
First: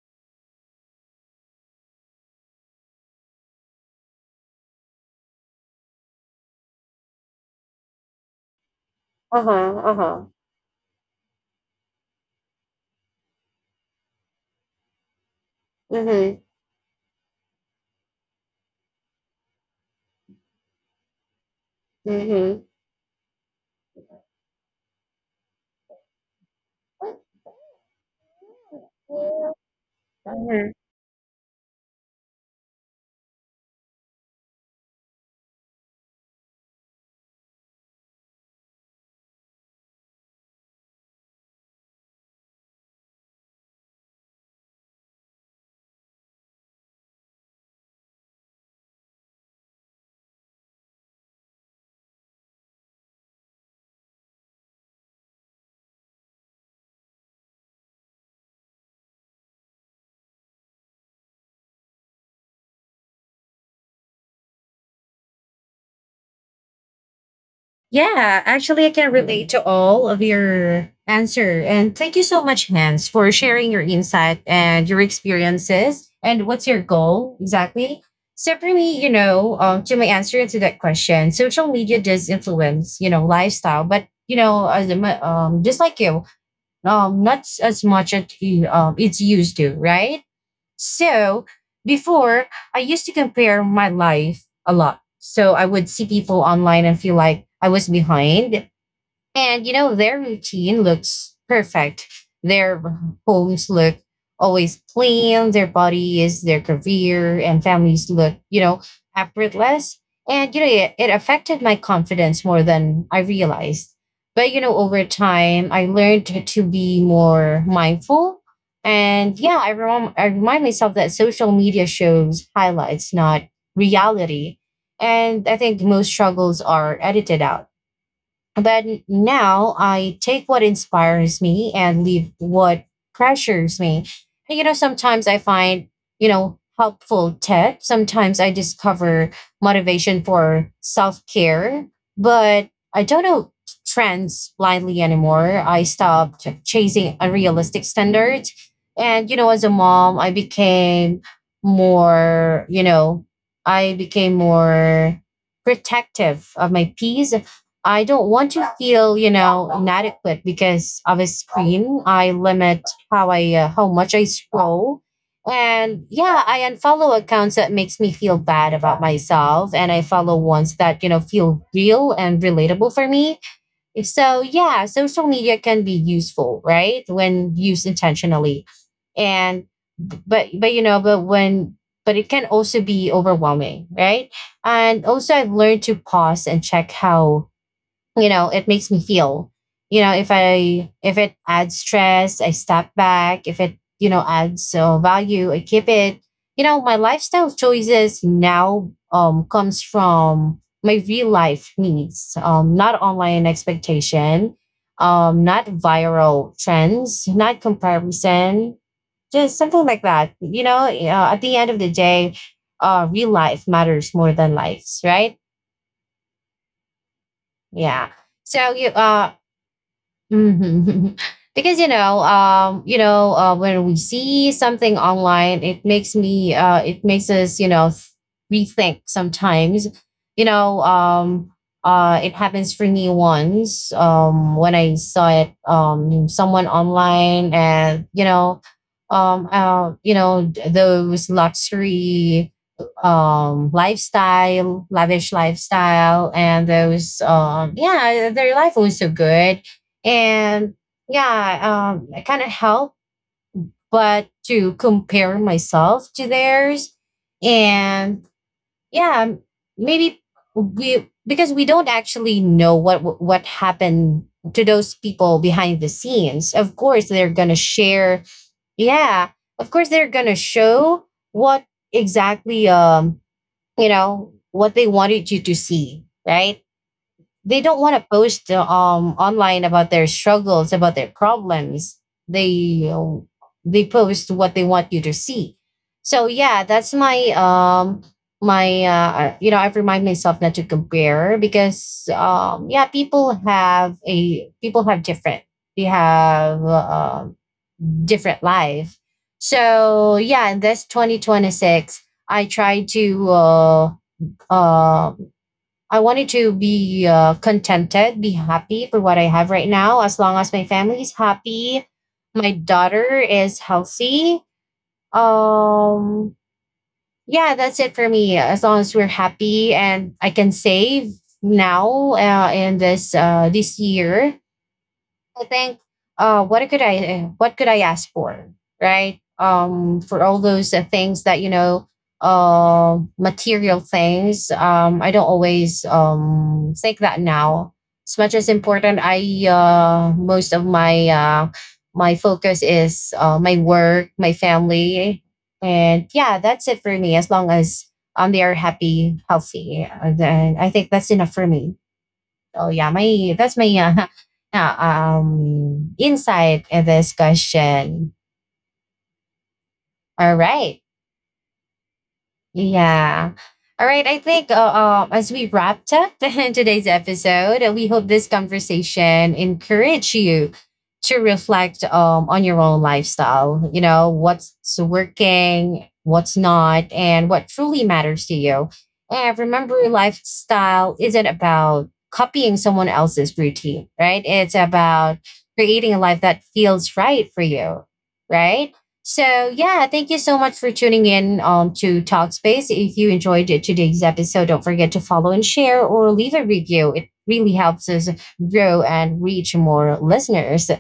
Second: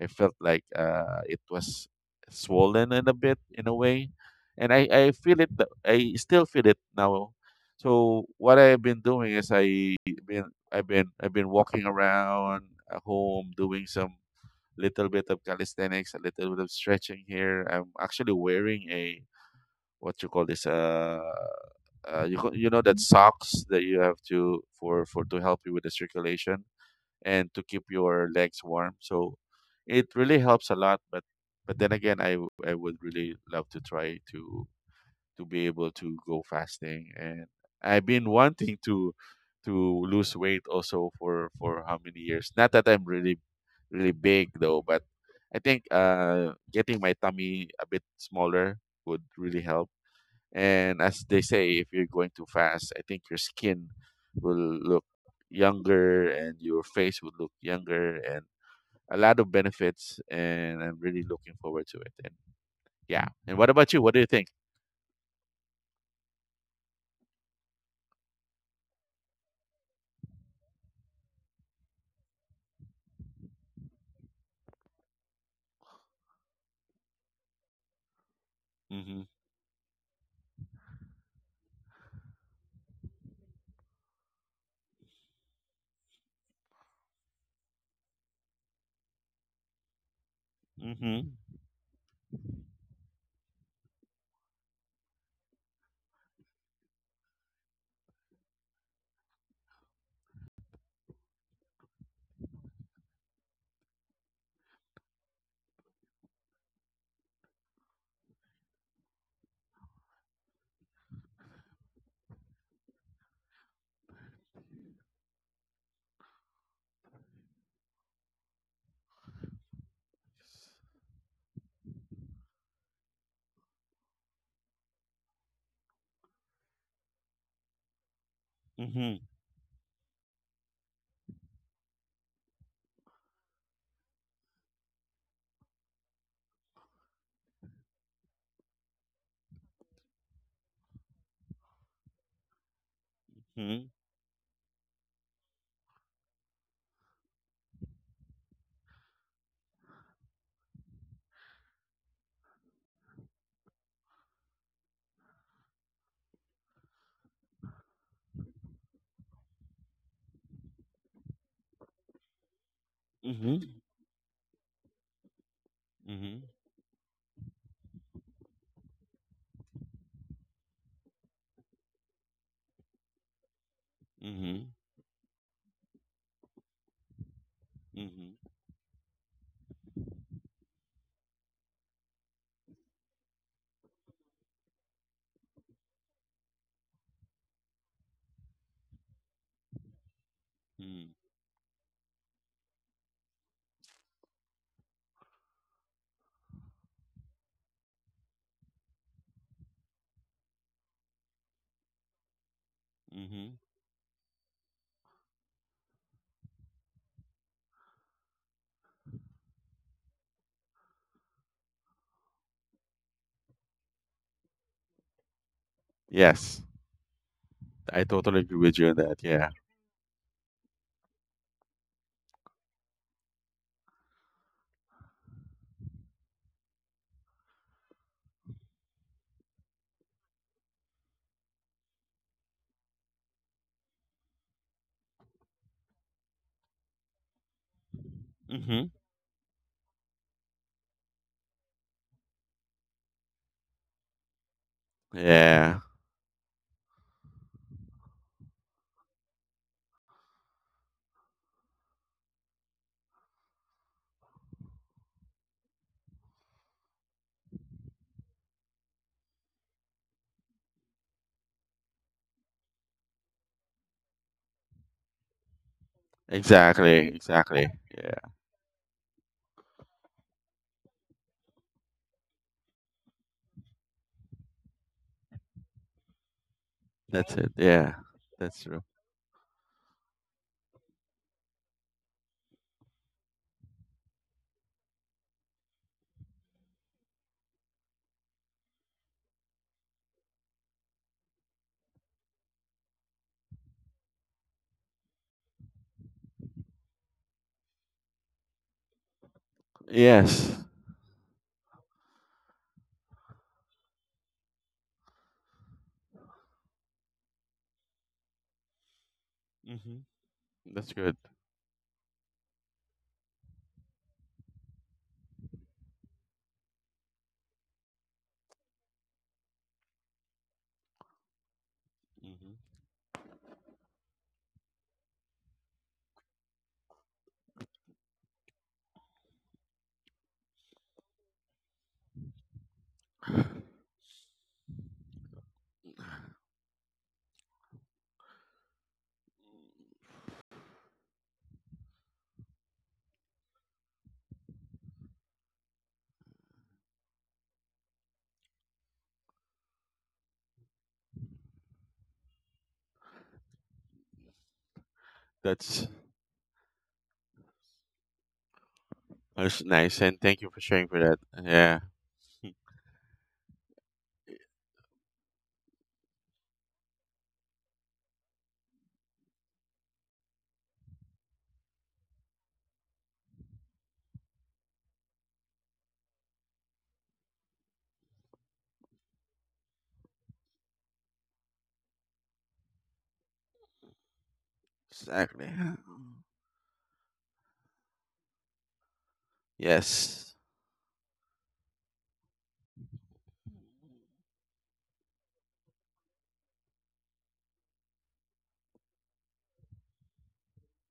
Speaker 2: I felt like it was swollen in a bit in a way, and I feel it. I still feel it now. So what I've been doing is
Speaker 1: Uh-huh, uh-huh.
Speaker 2: been I've been walking around at home, doing some little bit of calisthenics, a
Speaker 1: Mhm,
Speaker 2: little bit of stretching here. I'm actually wearing a what you call this
Speaker 1: mhm.
Speaker 2: you know, that socks that you have to for to help you with the circulation and to keep your legs warm. So it really helps
Speaker 1: Mhm.
Speaker 2: a lot. But then again, I would really love to try to be able to go fasting. And I've been wanting to lose weight also for how many years. Not that I'm really big though, but I think uh, getting my tummy a bit smaller would really help. And as they say, if you're going too fast, I think your skin will look younger, and your face would look younger, and a lot of benefits. And I'm really looking forward to it. And yeah. And what about you? What do you think?
Speaker 1: Yeah, actually, I can relate to all of your answer. And thank you so much, Hans, for sharing your insight and your experiences and what's your goal exactly. So for me, you
Speaker 2: Mm-hmm.
Speaker 1: know, to my answer to that question, social media does influence, you know, lifestyle. But you know, as a, just like you, not s- as much as he, it's used to, right?
Speaker 2: Mm-hmm.
Speaker 1: So before, I used to compare my life a lot. So I would see people online and feel like I was behind. And you know, their routine looks perfect. Their homes look always clean, their bodies, their career, and families look, you know, effortless. And you know, it affected my confidence more than I realized. But you know, over time, I learned to be more mindful. And yeah, I remind myself that social media shows highlights, not reality. And I think most struggles are edited out. But
Speaker 2: Mm-hmm.
Speaker 1: now I take what inspires me and leave what pressures me. And, you know, sometimes I find, you know, helpful tips. Sometimes I discover motivation for self care, but I don't know
Speaker 2: Mm-hmm.
Speaker 1: trends blindly anymore. I stopped chasing unrealistic standards. And, you know, as a mom, more, you know, I became more protective of my peace. I don't want to feel, you know, inadequate because of a screen. I limit how I how much I scroll. And
Speaker 2: Mm-hmm.
Speaker 1: yeah, I unfollow accounts that makes me feel bad about myself, and I follow ones that, you know, feel real and relatable for me. So,
Speaker 2: Mm-hmm.
Speaker 1: yeah, social media can be useful, right? When used
Speaker 2: Mm-hmm.
Speaker 1: intentionally. And but you know, but when but it can also be overwhelming, right? And also I've learned to pause and check how, you know, it makes me feel. You know, if it adds stress, I step back. If it, you know, adds, value, I keep it. You know, my lifestyle choices now, comes from my real life needs, um, not online
Speaker 2: Mm-hmm.
Speaker 1: expectation, um, not viral trends, not comparison, just something like that. You know, at the end of the day, real life matters more than likes, right?
Speaker 2: Yes, I
Speaker 1: Yeah.
Speaker 2: totally agree
Speaker 1: So
Speaker 2: with
Speaker 1: you
Speaker 2: you on that.
Speaker 1: uh,
Speaker 2: Yeah.
Speaker 1: hmm. Because you know, when we see something online, it makes us, you know, rethink sometimes. You know, it happens for me once, when I saw it, someone online, and
Speaker 2: Mm-hmm.
Speaker 1: you know, those luxury, lifestyle, lavish
Speaker 2: Yeah,
Speaker 1: lifestyle, and those, yeah, their life was so good. And yeah, um, I kind of help but to compare myself to theirs. And yeah, maybe we, because we don't actually know what happened to those people behind the scenes. Of course,
Speaker 2: exactly,
Speaker 1: they're gonna
Speaker 2: exactly.
Speaker 1: share.
Speaker 2: Yeah,
Speaker 1: Yeah, of course, they're gonna show what, exactly, um, you know, what they wanted you to see, right?
Speaker 2: that's it.
Speaker 1: They don't
Speaker 2: Yeah,
Speaker 1: want to post,
Speaker 2: that's true.
Speaker 1: online, about their struggles, about their problems. they uh, they post what they want you to see. So yeah, that's my you know, I have remind myself not to compare, because um, yeah, people have different, they have, different life. So yeah,
Speaker 2: Yes.
Speaker 1: in this 2026, I try to uh I wanted to be, contented, be happy for what I have right now. As long as my
Speaker 2: That's
Speaker 1: family is
Speaker 2: good.
Speaker 1: happy, my daughter is healthy. Um, yeah, that's it for me. As long as we're happy and I can save now,
Speaker 2: Hmm.
Speaker 1: in this, this year, I think, what could I ask for, right? For all those, things that, you know, material things. I don't always um, think that now. As much as important, I, most of my, my focus is, my work, my family, and yeah, that's it for me. As long as, um, they are happy, healthy, then I think that's enough for me. So yeah, my that's my, yeah,
Speaker 2: That's
Speaker 1: um, insight in this question.
Speaker 2: that's nice, and thank
Speaker 1: All
Speaker 2: you for sharing
Speaker 1: right.
Speaker 2: for that. Yeah,
Speaker 1: Yeah. All right. I think, as we wrapped up today's episode, we hope this conversation encouraged you to reflect, on your own lifestyle. You know, what's working, what's not, and what truly matters to you. And remember, lifestyle isn't about copying someone else's routine, right? It's about
Speaker 2: exactly.
Speaker 1: creating a life that feels right for you, right? So, yeah, thank you
Speaker 2: Yes.
Speaker 1: so much for tuning in, to Talkspace. If you enjoyed it- today's episode, don't forget to follow and share or leave a review. It really helps us grow and reach more listeners.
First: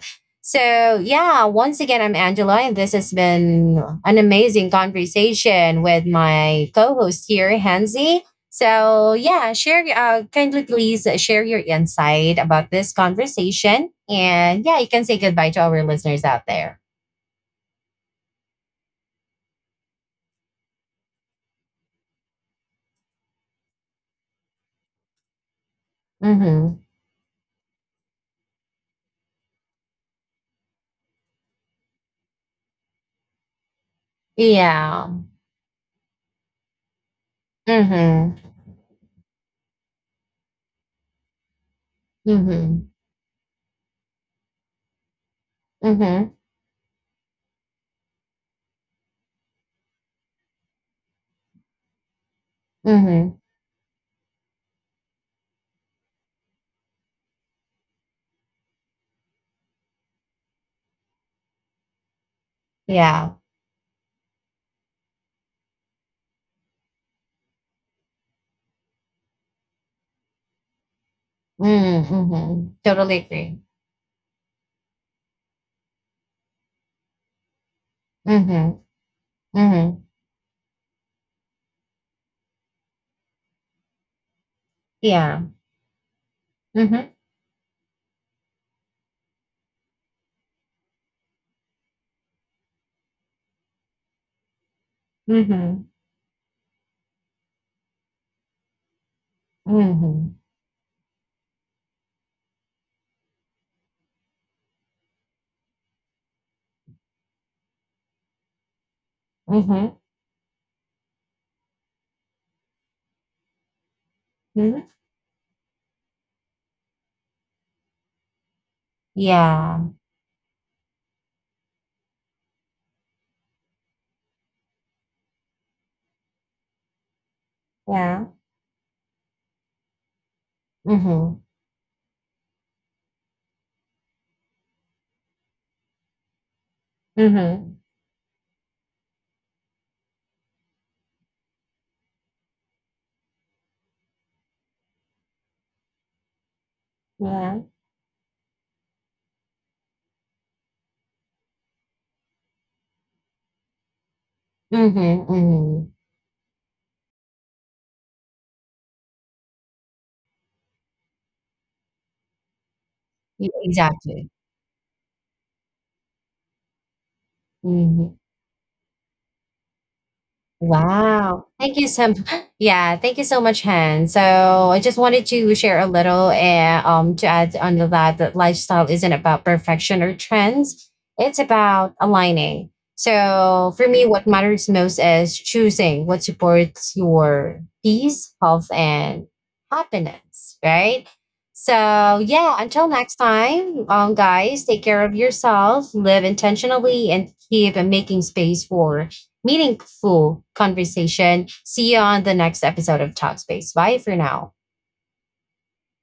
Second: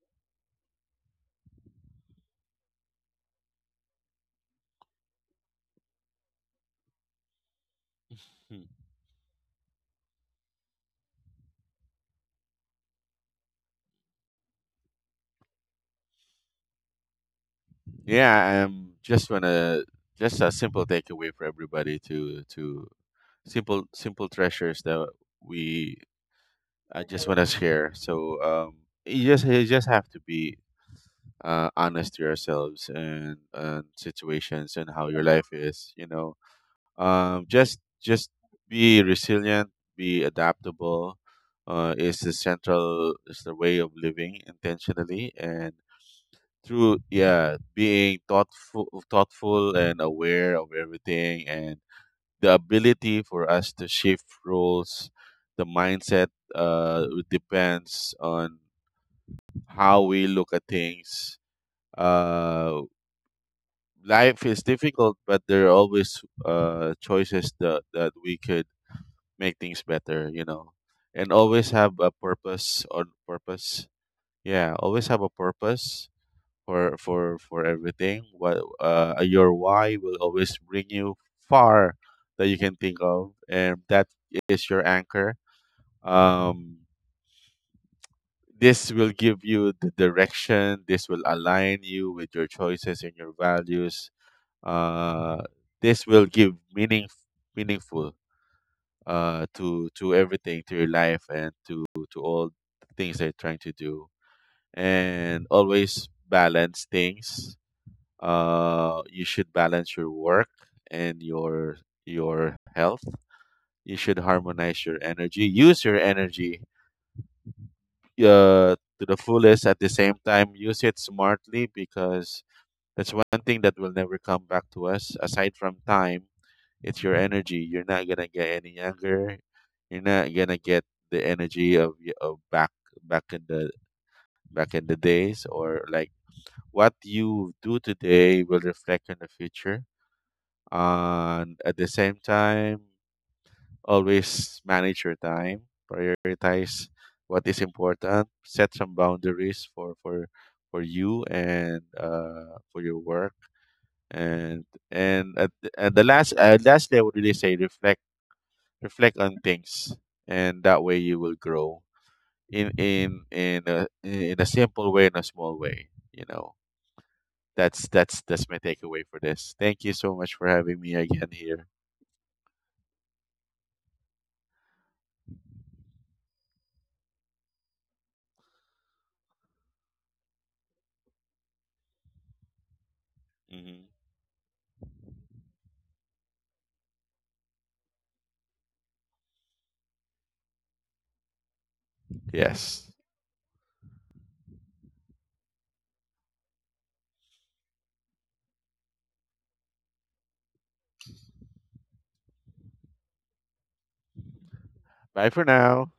Speaker 1: So, yeah, once again, I'm Angela, and this has been an amazing conversation with my co host here, Hansi.
Speaker 2: Hmm.
Speaker 1: So, yeah, share, kindly please share your insight about this conversation. And yeah, you can say goodbye to our listeners out there.
Speaker 2: Yeah, I'm just wanna just a simple takeaway for everybody to simple simple treasures that we
Speaker 1: Hmm.
Speaker 2: I just wanna share. So you just have to be uh, honest to yourselves and situations and
Speaker 1: Yeah.
Speaker 2: how your life is. You know. Just
Speaker 1: Mhm.
Speaker 2: be resilient, be adaptable. Is the
Speaker 1: Mhm.
Speaker 2: central is the way of living intentionally, and
Speaker 1: Mhm.
Speaker 2: through, yeah, being thoughtful and aware of everything, and the ability
Speaker 1: Mhm.
Speaker 2: for us to shift roles, the mindset. Uh, it depends on how we look at things. Uh,
Speaker 1: Yeah.
Speaker 2: life is difficult, but there are always uh, choices that we could make things better, you know. And always have
Speaker 1: Mm,
Speaker 2: a
Speaker 1: mhm.
Speaker 2: purpose
Speaker 1: Totally
Speaker 2: on
Speaker 1: agree.
Speaker 2: purpose. Yeah, always have a purpose for everything. What
Speaker 1: Mhm.
Speaker 2: uh, your why
Speaker 1: Mhm.
Speaker 2: will always bring you far, that you can think of, and that is your anchor.
Speaker 1: Yeah.
Speaker 2: Um,
Speaker 1: Mhm.
Speaker 2: this will give you the direction, this will align you with your choices and your values. Uh,
Speaker 1: Mhm.
Speaker 2: this will give meaning meaningful to
Speaker 1: Mhm.
Speaker 2: everything, to your life, and to all things they are trying to do. And always balance things. You should
Speaker 1: Mhm.
Speaker 2: balance your work and your health. You should
Speaker 1: Mhm.
Speaker 2: harmonize your energy. Use your energy to the fullest.
Speaker 1: Yeah.
Speaker 2: At the same time, use it smartly, because that's one thing that will never come back to us, aside from time. It's your energy. You're not
Speaker 1: Yeah.
Speaker 2: gonna get any younger. You're not gonna get the
Speaker 1: Mhm.
Speaker 2: energy of, of back back in the days, or like what you
Speaker 1: Mhm.
Speaker 2: do today will reflect in the future. And at the same time, always manage your time. Prioritize what
Speaker 1: Yeah.
Speaker 2: is important. Set some boundaries for you and for your work. And
Speaker 1: Mhm.
Speaker 2: at, the-
Speaker 1: Mhm.
Speaker 2: and the last lastly I would really say reflect on things, and that way you will grow
Speaker 1: Y-
Speaker 2: in a
Speaker 1: Exactly.
Speaker 2: simple way, in a small way, you know.
Speaker 1: Mhm.
Speaker 2: That's my takeaway for this. Thank you so much for having me again
Speaker 1: Wow.
Speaker 2: here.
Speaker 1: Thank you so yeah, thank you so much, Han. So I just wanted to share a little, um, to add on to that that lifestyle isn't about perfection or trends. It's about aligning. So for
Speaker 2: Hmm.
Speaker 1: me, what matters most is choosing what supports your peace, health, and happiness, right? So yeah, until
Speaker 2: Yes.
Speaker 1: next time, um, guys, take care of yourself, live intentionally, and keep making space for meaningful conversation. See you on the next episode of Talkspace. Bye for now.
Speaker 2: Bye for now.